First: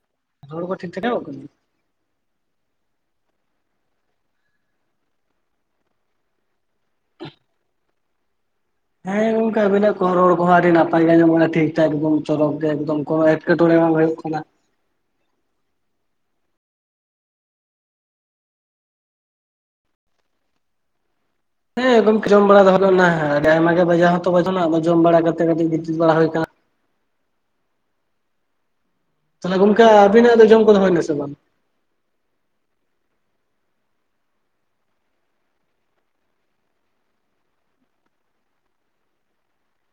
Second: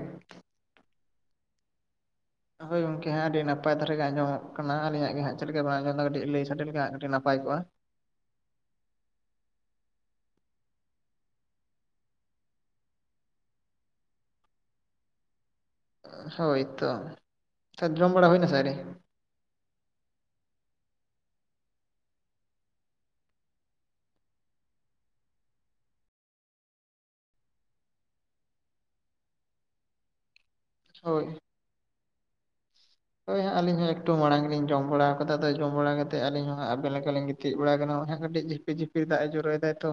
ᱳᱝ ᱴᱮᱸ ᱦᱚᱲ ᱠᱚ ᱴᱷᱤᱠ ᱴᱷᱟᱠ ᱟᱡᱚᱢᱚᱜ ᱠᱟᱱᱟ ᱦᱳᱭ ᱜᱚᱝᱠᱮ ᱦᱟᱜ ᱟᱹᱰᱤ ᱱᱟᱯᱟᱭ ᱫᱷᱟᱨᱟ ᱜᱮ ᱟᱡᱚᱢᱚᱜ ᱠᱟᱱᱟ ᱟᱹᱞᱤᱧᱟᱜ ᱜᱮ ᱦᱟᱜ ᱪᱮᱫ ᱞᱮᱠᱟ ᱵᱟᱝ ᱟᱡᱚᱢᱮᱫᱟ ᱠᱟᱹᱴᱤᱡ ᱞᱟᱹᱭ ᱥᱟᱰᱮ ᱞᱮᱠᱷᱟᱱ ᱟᱹᱰᱤ ᱱᱟᱯᱟᱭ ᱠᱚᱜ-ᱟ᱾ ᱦᱮᱸ ᱜᱚᱝᱠᱮ ᱟᱵᱤᱱᱟᱜ ᱠᱚᱦᱚ ᱨᱚᱲ ᱠᱚᱦᱚ ᱟᱹᱰᱤ ᱱᱟᱯᱟᱭ ᱜᱮ ᱧᱟᱢᱚᱜ ᱠᱟᱱᱟ ᱴᱷᱤᱠ ᱴᱷᱟᱠ ᱮᱠᱫᱚᱢ ᱪᱚᱨᱟᱜ ᱜᱮ ᱮᱠᱫᱚᱢ ᱠᱚᱱᱚ ᱮᱴ᱾ ᱮᱴᱠᱮᱴᱚᱬᱮᱸ ᱦᱚ ᱦᱚᱭᱳᱜ ᱠᱟᱱᱟ᱾ ᱦᱳᱭᱛᱚ ᱛᱚ ᱡᱚᱢ ᱵᱟᱲᱟ ᱦᱩᱭᱱᱟ ᱥᱮ ᱟᱹᱣᱨᱤ᱾ ᱦᱮᱸ ᱜᱚᱝ ᱡᱚᱢ ᱵᱟᱲᱟ ᱫᱚ ᱦᱩᱭ ᱫᱟ ᱦᱩᱭ ᱱᱟ ᱟᱹᱰᱤ ᱟᱭᱢᱟ ᱜᱮ ᱵᱟᱡᱟᱣ ᱦᱚᱸᱛᱚ ᱵᱟᱡᱟᱶ ᱱᱟ ᱟᱫᱚ ᱡᱚᱢ ᱵᱟᱲᱟ ᱠᱟᱛᱮᱜ ᱠᱟᱹᱴᱤᱡ ᱜᱤᱛᱤᱡ ᱵᱟᱲᱟ ᱦᱩᱭ ᱟᱠᱟᱱᱟ᱾ ᱛᱟᱦᱚᱞᱮ ᱜᱚᱝᱠᱮ ᱟᱵᱤᱱᱟᱜ ᱫᱚ ᱡᱚᱢ ᱠᱚᱫᱚ ᱦᱩᱭᱱᱟ ᱱᱟᱥᱮ ᱦᱳᱭ ᱵᱟᱝ᱾ ᱦᱳᱭ ᱦᱟᱜ ᱟᱹᱞᱤᱧ ᱦᱚᱸ ᱮᱠᱴᱩ ᱢᱟᱲᱟᱝ ᱜᱮᱞᱤᱧ ᱡᱚᱢ ᱵᱟᱲᱟ ᱠᱟᱫᱟ ᱟᱫᱚ ᱡᱚᱢ ᱵᱟᱲᱟ ᱠᱟᱛᱮᱫ ᱟᱹᱞᱤᱧ ᱦᱚ ᱟᱵᱮᱱ ᱞᱮᱠᱟᱞᱤᱧ ᱜᱤᱛᱤᱡ ᱵᱟᱲᱟ ᱟᱠᱟᱱᱟ ᱦᱟᱜ ᱠᱟᱹᱴᱤᱡ ᱡᱷᱤᱯ᱾ ᱡᱷᱤᱯᱤᱨ ᱡᱷᱤᱯᱤᱨ ᱫᱟᱜ ᱮ ᱡᱚᱨᱚᱭ ᱫᱟᱭ ᱛᱚ᱾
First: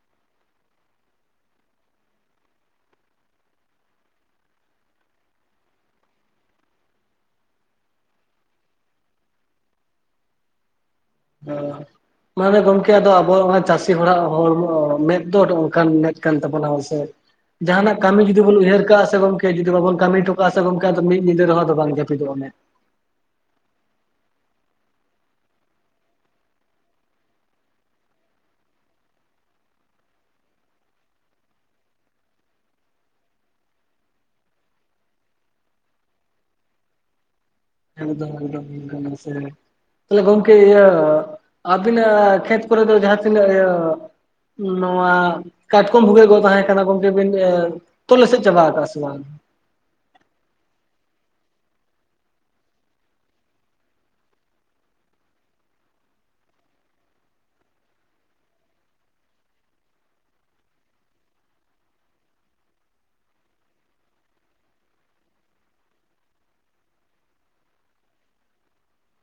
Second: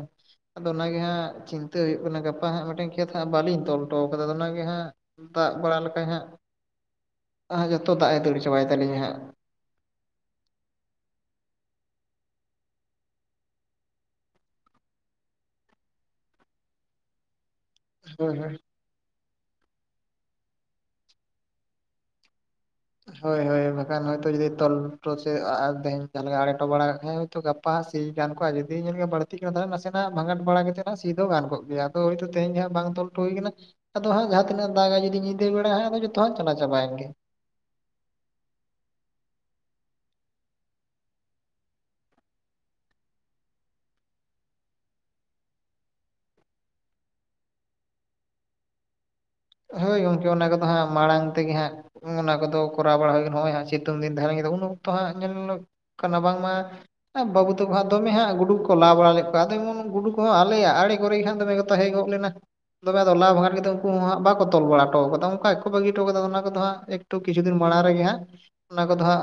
ᱟᱫᱚ ᱚᱱᱟᱜᱮ ᱦᱟᱜ ᱪᱤᱱᱛᱟᱹ ᱦᱩᱭᱩᱜ ᱠᱟᱱᱟ ᱜᱟᱯᱟ ᱦᱟᱜ ᱢᱤᱫᱴᱮᱱ ᱠᱷᱮᱛ ᱦᱟᱜ ᱵᱟᱹᱞᱤᱧ ᱛᱚᱞ ᱦᱚᱴᱚ ᱠᱟᱫᱟ ᱚᱱᱟᱜ ᱜᱮ ᱦᱟᱜ᱾ ᱫᱟᱜ ᱵᱟᱲᱟ ᱞᱮᱠᱟᱡ ᱦᱟᱜ ᱟᱨ ᱡᱚᱛᱚ ᱫᱟᱜ ᱮ ᱫᱟᱹᱲ ᱪᱟᱵᱟᱭ ᱛᱟᱞᱤᱧᱟ ᱦᱟᱜ᱾ ᱵᱟᱝ ᱢᱟᱱᱮ ᱜᱚᱝᱠᱮ ᱟᱫᱚ ᱟᱵᱚᱣᱟᱜ ᱪᱟᱥᱤ ᱦᱚᱲᱟᱜ ᱦᱚᱲᱢᱚ ᱢᱮᱫ ᱫᱚ ᱚᱱᱠᱟᱱ ᱢᱮᱫ ᱠᱟᱱ ᱛᱟᱵᱚᱱᱟ ᱦᱚᱭ ᱥᱮ [inaudible] ᱡᱟᱦᱟ ᱱᱟᱜ ᱠᱟᱹᱢᱤ ᱦᱳᱭ ᱡᱩᱫᱤ ᱦᱳᱭ ᱵᱚᱱ ᱩᱭᱦᱟᱹᱨ ᱠᱟᱜᱼᱟ ᱥᱮ ᱵᱟᱝ ᱡᱩᱫᱤ ᱵᱟᱵᱚᱱ ᱠᱟᱹᱢᱤ ᱦᱚᱴᱚ ᱠᱟᱜᱼᱟ ᱥᱮ ᱜᱚᱝᱠᱮ ᱟᱫᱚ ᱢᱤᱫ ᱧᱤᱫᱟᱹ ᱨᱮᱦᱚᱸ ᱟᱫᱚ ᱵᱟᱝ ᱡᱟᱹᱯᱤᱫ ᱚᱜᱼᱟ ᱢᱮᱫ᱾ ᱦᱳᱭ ᱦᱳᱭ ᱵᱟᱠᱷᱟᱱ ᱦᱳᱭ ᱛᱳ ᱡᱩᱫᱤ ᱛᱚᱞᱚ ᱦᱚᱴᱚ ᱥᱮ ᱟᱲᱮ ᱠᱚ ᱵᱟᱲᱟ ᱠᱷᱟᱡ ᱛᱚ ᱜᱟᱯᱟ ᱦᱟᱸᱜ ᱥᱤ ᱜᱟᱱ ᱠᱚᱜᱼᱟ ᱡᱩᱫᱤ ᱧᱮᱞᱮ ᱵᱟᱹᱲᱛᱤᱜ ᱠᱟᱱᱟ ᱛᱟᱦᱞᱮ ᱱᱟᱥᱮ ᱱᱟᱜ ᱵᱷᱟᱸᱜᱟᱴ ᱵᱟᱲᱟ ᱠᱟᱛᱮᱫ ᱱᱟᱜ ᱥᱤ ᱫᱚ ᱜᱟᱱ ᱠᱚᱜ ᱜᱮᱭᱟ᱾ ᱛᱚ ᱦᱳᱭ ᱛᱚ ᱛᱮᱦᱮᱧ ᱦᱟᱸᱜ ᱵᱟᱝ ᱛᱚᱞ ᱦᱚᱴᱚ ᱦᱳᱭ ᱟᱠᱟᱱᱟ ᱟᱫᱚ ᱦᱟᱸᱜ ᱡᱟᱦᱟ ᱛᱤᱱᱟᱹᱜ ᱫᱟᱜᱼᱟ ᱡᱩᱫᱤ ᱧᱤᱫᱟᱹ ᱵᱮᱲᱟ ᱦᱟᱸᱜ ᱟᱫᱚ ᱡᱚᱛᱚ ᱦᱟᱸᱜ ᱪᱟᱞᱟ ᱪᱟᱵᱟ ᱭᱮᱱ ᱜᱮ ᱮᱠᱫᱚᱢ ᱮᱠᱫᱚᱢ ᱠᱟᱹᱢᱤ ᱥᱮ ᱛᱟᱦᱞᱮ ᱜᱚᱝᱠᱮ ᱤᱭᱟᱹ ᱟᱵᱤᱱ‌ ᱟᱜ ᱠᱷᱮᱛ ᱠᱚᱨᱮ ᱫᱚ ᱡᱟᱦᱟᱸ ᱛᱤᱱᱟᱹᱜ ᱤᱭᱟᱹ ᱱᱚᱣᱟ ᱠᱟᱴᱠᱚᱢ ᱵᱷᱩᱜᱟᱹᱜ ᱠᱚ ᱛᱟᱦᱮᱸ ᱠᱟᱱᱟ ᱜᱚᱝᱠᱮ ᱵᱤᱱ ᱤᱭᱟᱹ ᱛᱚᱞ ᱮᱥᱮᱫ ᱪᱟᱵᱟ ᱠᱟᱣᱟ ᱥᱮ ᱵᱟᱝ? ᱦᱳᱭ ᱜᱚᱝᱠᱮ ᱚᱱᱟ ᱠᱚᱫᱚ ᱦᱟᱜ ᱢᱟᱲᱟᱝ ᱛᱮᱜᱮ ᱦᱟᱜ᱾ ᱚᱱᱟ ᱠᱚᱫᱚ ᱠᱚᱨᱟᱣ ᱵᱟᱲᱟ ᱦᱩᱭ ᱱᱚᱜ-ᱚᱭ ᱥᱤᱛᱩᱝ ᱫᱤᱱ ᱫᱷᱟᱶ ᱩᱱ ᱚᱠᱛᱚ ᱦᱟᱜ ᱧᱮᱞ ᱧᱚᱜ᱾ ᱠᱟᱱᱟ ᱵᱟᱝ ᱢᱟ ᱵᱟᱹᱵᱩ ᱛᱟᱠᱚ ᱦᱟᱸᱜ ᱫᱚᱢᱮ ᱦᱟᱸᱜ ᱜᱩᱰᱩ ᱠᱚ ᱞᱟ ᱵᱟᱲᱟ ᱞᱮᱫ ᱠᱚᱣᱟ ᱟᱫᱚ ᱮᱢᱚᱱ ᱜᱩᱰᱩ ᱠᱚᱦᱚᱸ ᱟᱞᱮᱭᱟᱜ ᱟᱲᱮ ᱠᱚᱨᱮ ᱜᱮ ᱱᱟᱜ ᱫᱚᱢᱮ᱾ ᱛᱟᱦᱮᱸ ᱜᱚᱫ ᱞᱮᱱᱟ ᱫᱚᱢᱮ ᱫᱚ ᱟᱫᱚ ᱞᱟ ᱵᱚᱸᱜᱟ ᱠᱟᱛᱮᱜ ᱜᱮ ᱩᱱᱠᱩ ᱦᱚᱸ ᱦᱟᱸᱜ ᱵᱟᱜ ᱛᱚᱞ ᱵᱟᱲᱟ ᱦᱚᱴᱚ ᱠᱟᱫᱟ ᱚᱱᱠᱟ ᱜᱮᱠᱚ ᱵᱟᱹᱜᱤ ᱦᱚᱴᱚ ᱠᱟᱫᱟ ᱚᱱᱟ ᱠᱚᱫᱚ ᱦᱟᱸᱜ ᱮᱠ ᱴᱩ ᱠᱤᱪᱷᱩ ᱫᱤᱱ ᱢᱟᱲᱟᱝ ᱨᱮ ᱜᱮ ᱦᱟᱸᱜ ᱚᱱᱟ ᱠᱚᱫᱚ ᱦᱟᱸᱜ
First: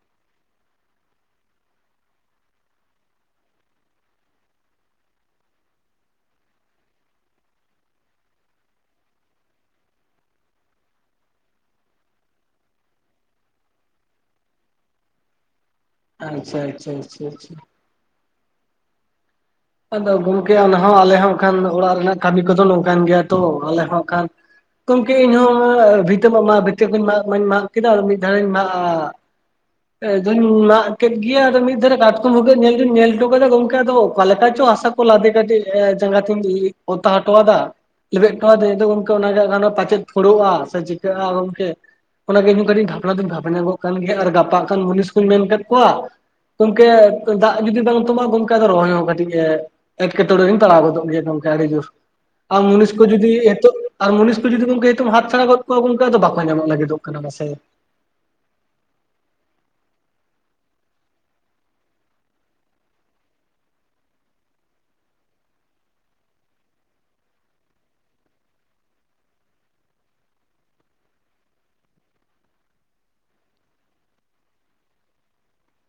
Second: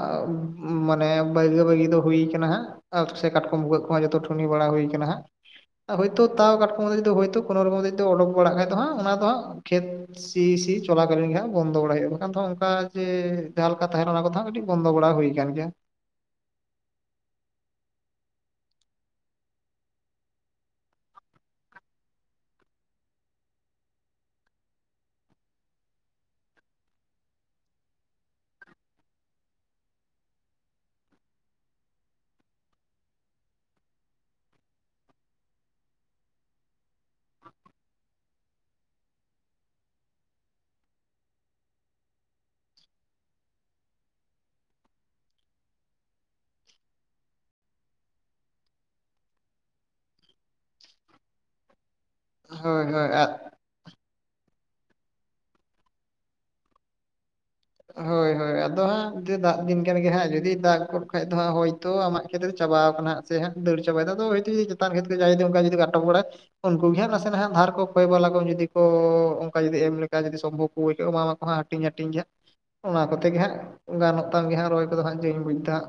ᱢᱟᱱᱮ ᱵᱟᱹᱭᱜᱟ ᱵᱟᱹᱭᱜᱤ ᱫᱚ ᱦᱩᱭ ᱠᱟᱱᱟ ᱦᱟᱸᱜ ᱟᱨ ᱥᱮ ᱠᱟᱴᱚᱢ ᱵᱷᱩᱜᱟᱹᱜ ᱠᱚ ᱦᱚᱸ ᱡᱚᱛᱚ ᱴᱷᱩᱱᱤ ᱵᱟᱲᱟ ᱦᱩᱭ ᱠᱟᱱᱟ ᱦᱟᱸᱜ ᱦᱳᱭ ᱛᱳ ᱛᱟᱣ ᱠᱟᱴᱚᱢ ᱦᱳᱭ ᱛᱳ ᱠᱳᱱ ᱨᱚᱠᱚᱢ ᱡᱩᱫᱤ ᱚᱰᱚᱠ ᱵᱟᱲᱟᱜ ᱠᱷᱟᱡ ᱫᱚ ᱦᱟᱸᱜ ᱚᱱᱟ ᱦᱟᱸᱜ ᱠᱷᱮᱛ ᱥᱤ ᱥᱤ ᱪᱚᱞᱟ ᱠᱟᱞᱤᱱ ᱜᱮ ᱦᱟᱸᱜ ᱵᱚᱱᱫᱚ ᱵᱟᱲᱟᱭ ᱦᱩᱭᱩᱜᱼᱟ ᱵᱟᱝ ᱠᱷᱟᱱ ᱫᱚ ᱚᱱᱠᱟ ᱡᱮ ᱡᱟᱦᱟᱸ ᱞᱮᱠᱟ ᱛᱟᱦᱮᱱᱟ ᱚᱱᱟ ᱠᱚᱫᱚ ᱦᱟᱸᱜ ᱠᱟᱹᱴᱤᱡ ᱵᱚᱱᱫᱚ ᱵᱟᱲᱟ ᱦᱩᱭ ᱠᱟᱱ ᱜᱮᱭᱟ᱾ ᱟᱪᱪᱷᱟ ᱟᱪᱪᱷᱟ ᱟᱪᱪᱷᱟ ᱟᱪᱪᱷᱟ ᱟᱫᱚ ᱜᱚᱝᱠᱮ ᱚᱱᱟ ᱦᱚᱸ ᱟᱞᱮ ᱦᱚᱸ ᱦᱟᱸᱜ ᱠᱷᱟᱱ ᱚᱲᱟᱜ ᱨᱮᱱᱟᱜ ᱠᱟᱹᱢᱤ ᱠᱚᱫᱚ ᱱᱚᱝᱠᱟᱱ ᱜᱮᱭᱟ ᱛᱚ ᱟᱞᱮ ᱦᱚᱸ ᱦᱟᱸᱜ ᱠᱷᱟᱱ ᱜᱚᱝᱠᱮ ᱤᱧ ᱦᱚᱸ ᱵᱷᱤᱛᱟᱹ ᱢᱟ ᱢᱟᱜ ᱢᱟᱹᱧ ᱢᱟᱜ ᱠᱮᱫᱟ ᱟᱨ ᱢᱤᱫ ᱫᱷᱟᱣ ᱤᱧ ᱢᱟᱜ ᱟᱫᱚᱧ ᱢᱟᱜ ᱠᱮᱫ ᱜᱮᱭᱟ ᱟᱫᱚ ᱢᱤᱫ ᱫᱷᱟᱨᱮ ᱠᱟᱴᱠᱚᱢ ᱵᱷᱩᱜᱟᱹᱜ ᱧᱮᱞ ᱫᱚᱸᱧ ᱧᱮᱞ ᱦᱚᱴᱚ ᱠᱟᱫᱟ ᱜᱚᱝᱠᱮ ᱟᱫᱚ ᱦᱮᱪᱚ ᱦᱟᱥᱟ ᱠᱚ ᱞᱟᱫᱮ ᱠᱟᱛᱮᱫ ᱡᱟᱸᱜᱟ ᱛᱮᱸᱧ ᱚᱛᱟ ᱦᱚᱴᱚᱣᱟᱫᱟ ᱞᱮᱵᱮᱫ ᱦᱚᱴᱚ ᱟᱫᱟ ᱟᱫᱚ ᱜᱚᱝᱠᱮ ᱚᱱᱟ ᱜᱮ ᱦᱟᱸᱜ ᱠᱷᱟᱱ ᱯᱟᱪᱮᱫ ᱯᱷᱳᱲᱳᱜᱼᱟ ᱥᱮ ᱪᱤᱠᱟᱹᱜᱼᱟ ᱜᱚᱝᱠᱮ ᱚᱱᱟ ᱜᱮ ᱤᱧ ᱦᱚᱸ ᱠᱟᱹᱴᱤᱡ ᱵᱷᱟᱵᱱᱟ ᱫᱚᱸᱧ ᱵᱷᱟᱵᱱᱟ ᱧᱚᱸ ᱜᱚᱜ ᱠᱟᱱ ᱜᱮᱭᱟ ᱟᱨ ᱜᱟᱯᱟᱜ ‌ᱦᱟᱸᱜ ᱠᱷᱟᱱ ᱢᱩᱱᱤᱥ ᱠᱩᱸᱧ ᱢᱮᱱ ᱟᱠᱟᱫ ᱠᱚᱣᱟ ᱜᱚᱝᱠᱮ ᱫᱟᱜ ᱡᱩᱫᱤ ᱵᱟᱝ ᱛᱟᱵᱟᱜᱟ ᱜᱚᱝᱠᱮ ᱟᱫᱚ ᱨᱚᱦᱚᱭ ᱦᱚᱸ ᱠᱟᱹᱴᱤᱡ᱾ ᱮᱸ ᱮᱴᱠᱮᱴᱚᱬᱮᱸ ᱨᱮᱧ ᱯᱟᱲᱟᱣ ᱜᱚᱫᱚᱜ ᱜᱮᱭᱟ ᱱᱚᱝᱠᱟᱱ ᱠᱤᱪᱷᱩ ᱟᱢ ᱦᱳᱭ ᱢᱤᱥ ᱠᱩ ᱦᱳᱭ ᱟᱜ ᱡᱩᱫᱤ ᱭᱮ ᱟᱨ ᱢᱩᱱᱤᱥ ᱠᱚ ᱡᱩᱫᱤ ᱜᱚᱝᱠᱮ ᱦᱟᱛ ᱪᱷᱟᱲᱟ ᱜᱚᱫ ᱠᱚᱣᱟ ᱜᱚᱝᱠᱮ ᱟᱫᱚ ᱵᱟᱠᱚ ᱧᱟᱢᱚᱜ ᱞᱟᱹᱜᱤᱫ ᱫᱚᱜ ᱠᱟᱱᱟ ᱢᱟ ᱥᱮ ᱦᱳᱭ ᱦᱳᱭ ᱟᱫᱚ ᱦᱟᱸᱜ ᱫᱟᱜ ᱫᱤᱱ ᱠᱟᱱ ᱜᱮᱭᱟ ᱦᱟᱸᱜ ᱡᱩᱫᱤ ᱫᱟᱜ ᱜᱚᱫ ᱠᱷᱟᱱ ᱫᱚ ᱦᱟᱸᱜ ᱦᱳᱭ ᱛᱚ ᱟᱢᱟᱜ ᱠᱷᱮᱛ ᱨᱮ ᱪᱟᱵᱟ ᱠᱟᱱᱟ ᱥᱮ ᱦᱟᱸᱜ ᱫᱟᱹᱲ ᱪᱟᱵᱟ ᱮᱫᱟᱭ ᱟᱫᱚ ᱦᱳᱭ ᱛᱚ ᱡᱩᱫᱤ ᱪᱮᱛᱟᱱ ᱠᱷᱮᱛ ᱨᱮ ᱡᱟᱦᱟᱸᱭ ᱡᱩᱫᱤ ᱚᱱᱠᱟ ᱟᱴᱚᱠ ᱵᱟᱲᱟᱭ ᱩᱱᱠᱩ ᱜᱮ ᱦᱟᱸᱜ ᱱᱟᱥᱮ ᱱᱟᱦᱟᱜ ᱫᱷᱟᱨ ᱠᱚ ᱠᱚᱭ ᱵᱟᱞᱟ ᱠᱚ ᱡᱩᱫᱤ ᱠᱚ ᱚᱱᱠᱟ ᱡᱩᱫᱤ ᱮᱢ ᱞᱮᱠᱟ ᱡᱩᱫᱤ ᱥᱚᱢᱵᱷᱚᱵ ᱠᱚ ᱦᱩᱭ ᱠᱚᱜ ᱮᱢᱟ ᱢᱟᱠᱚ ᱦᱟᱸᱜ ᱦᱟᱹᱴᱤᱧ-ᱦᱟᱹᱴᱤᱧ ᱜᱮᱭᱟ ᱚᱱᱟ ᱠᱚᱛᱮ ᱜᱮ ᱦᱟᱸᱜ ᱜᱟᱱᱚᱜ ᱛᱟᱢ ᱜᱮ ᱦᱟᱸᱜ ᱨᱚᱦᱚᱭ ᱠᱚᱫᱚ ᱦᱟᱸᱜ ᱡᱟᱹᱧ ᱵᱩᱡ ᱫᱟ ᱦᱟᱸᱜ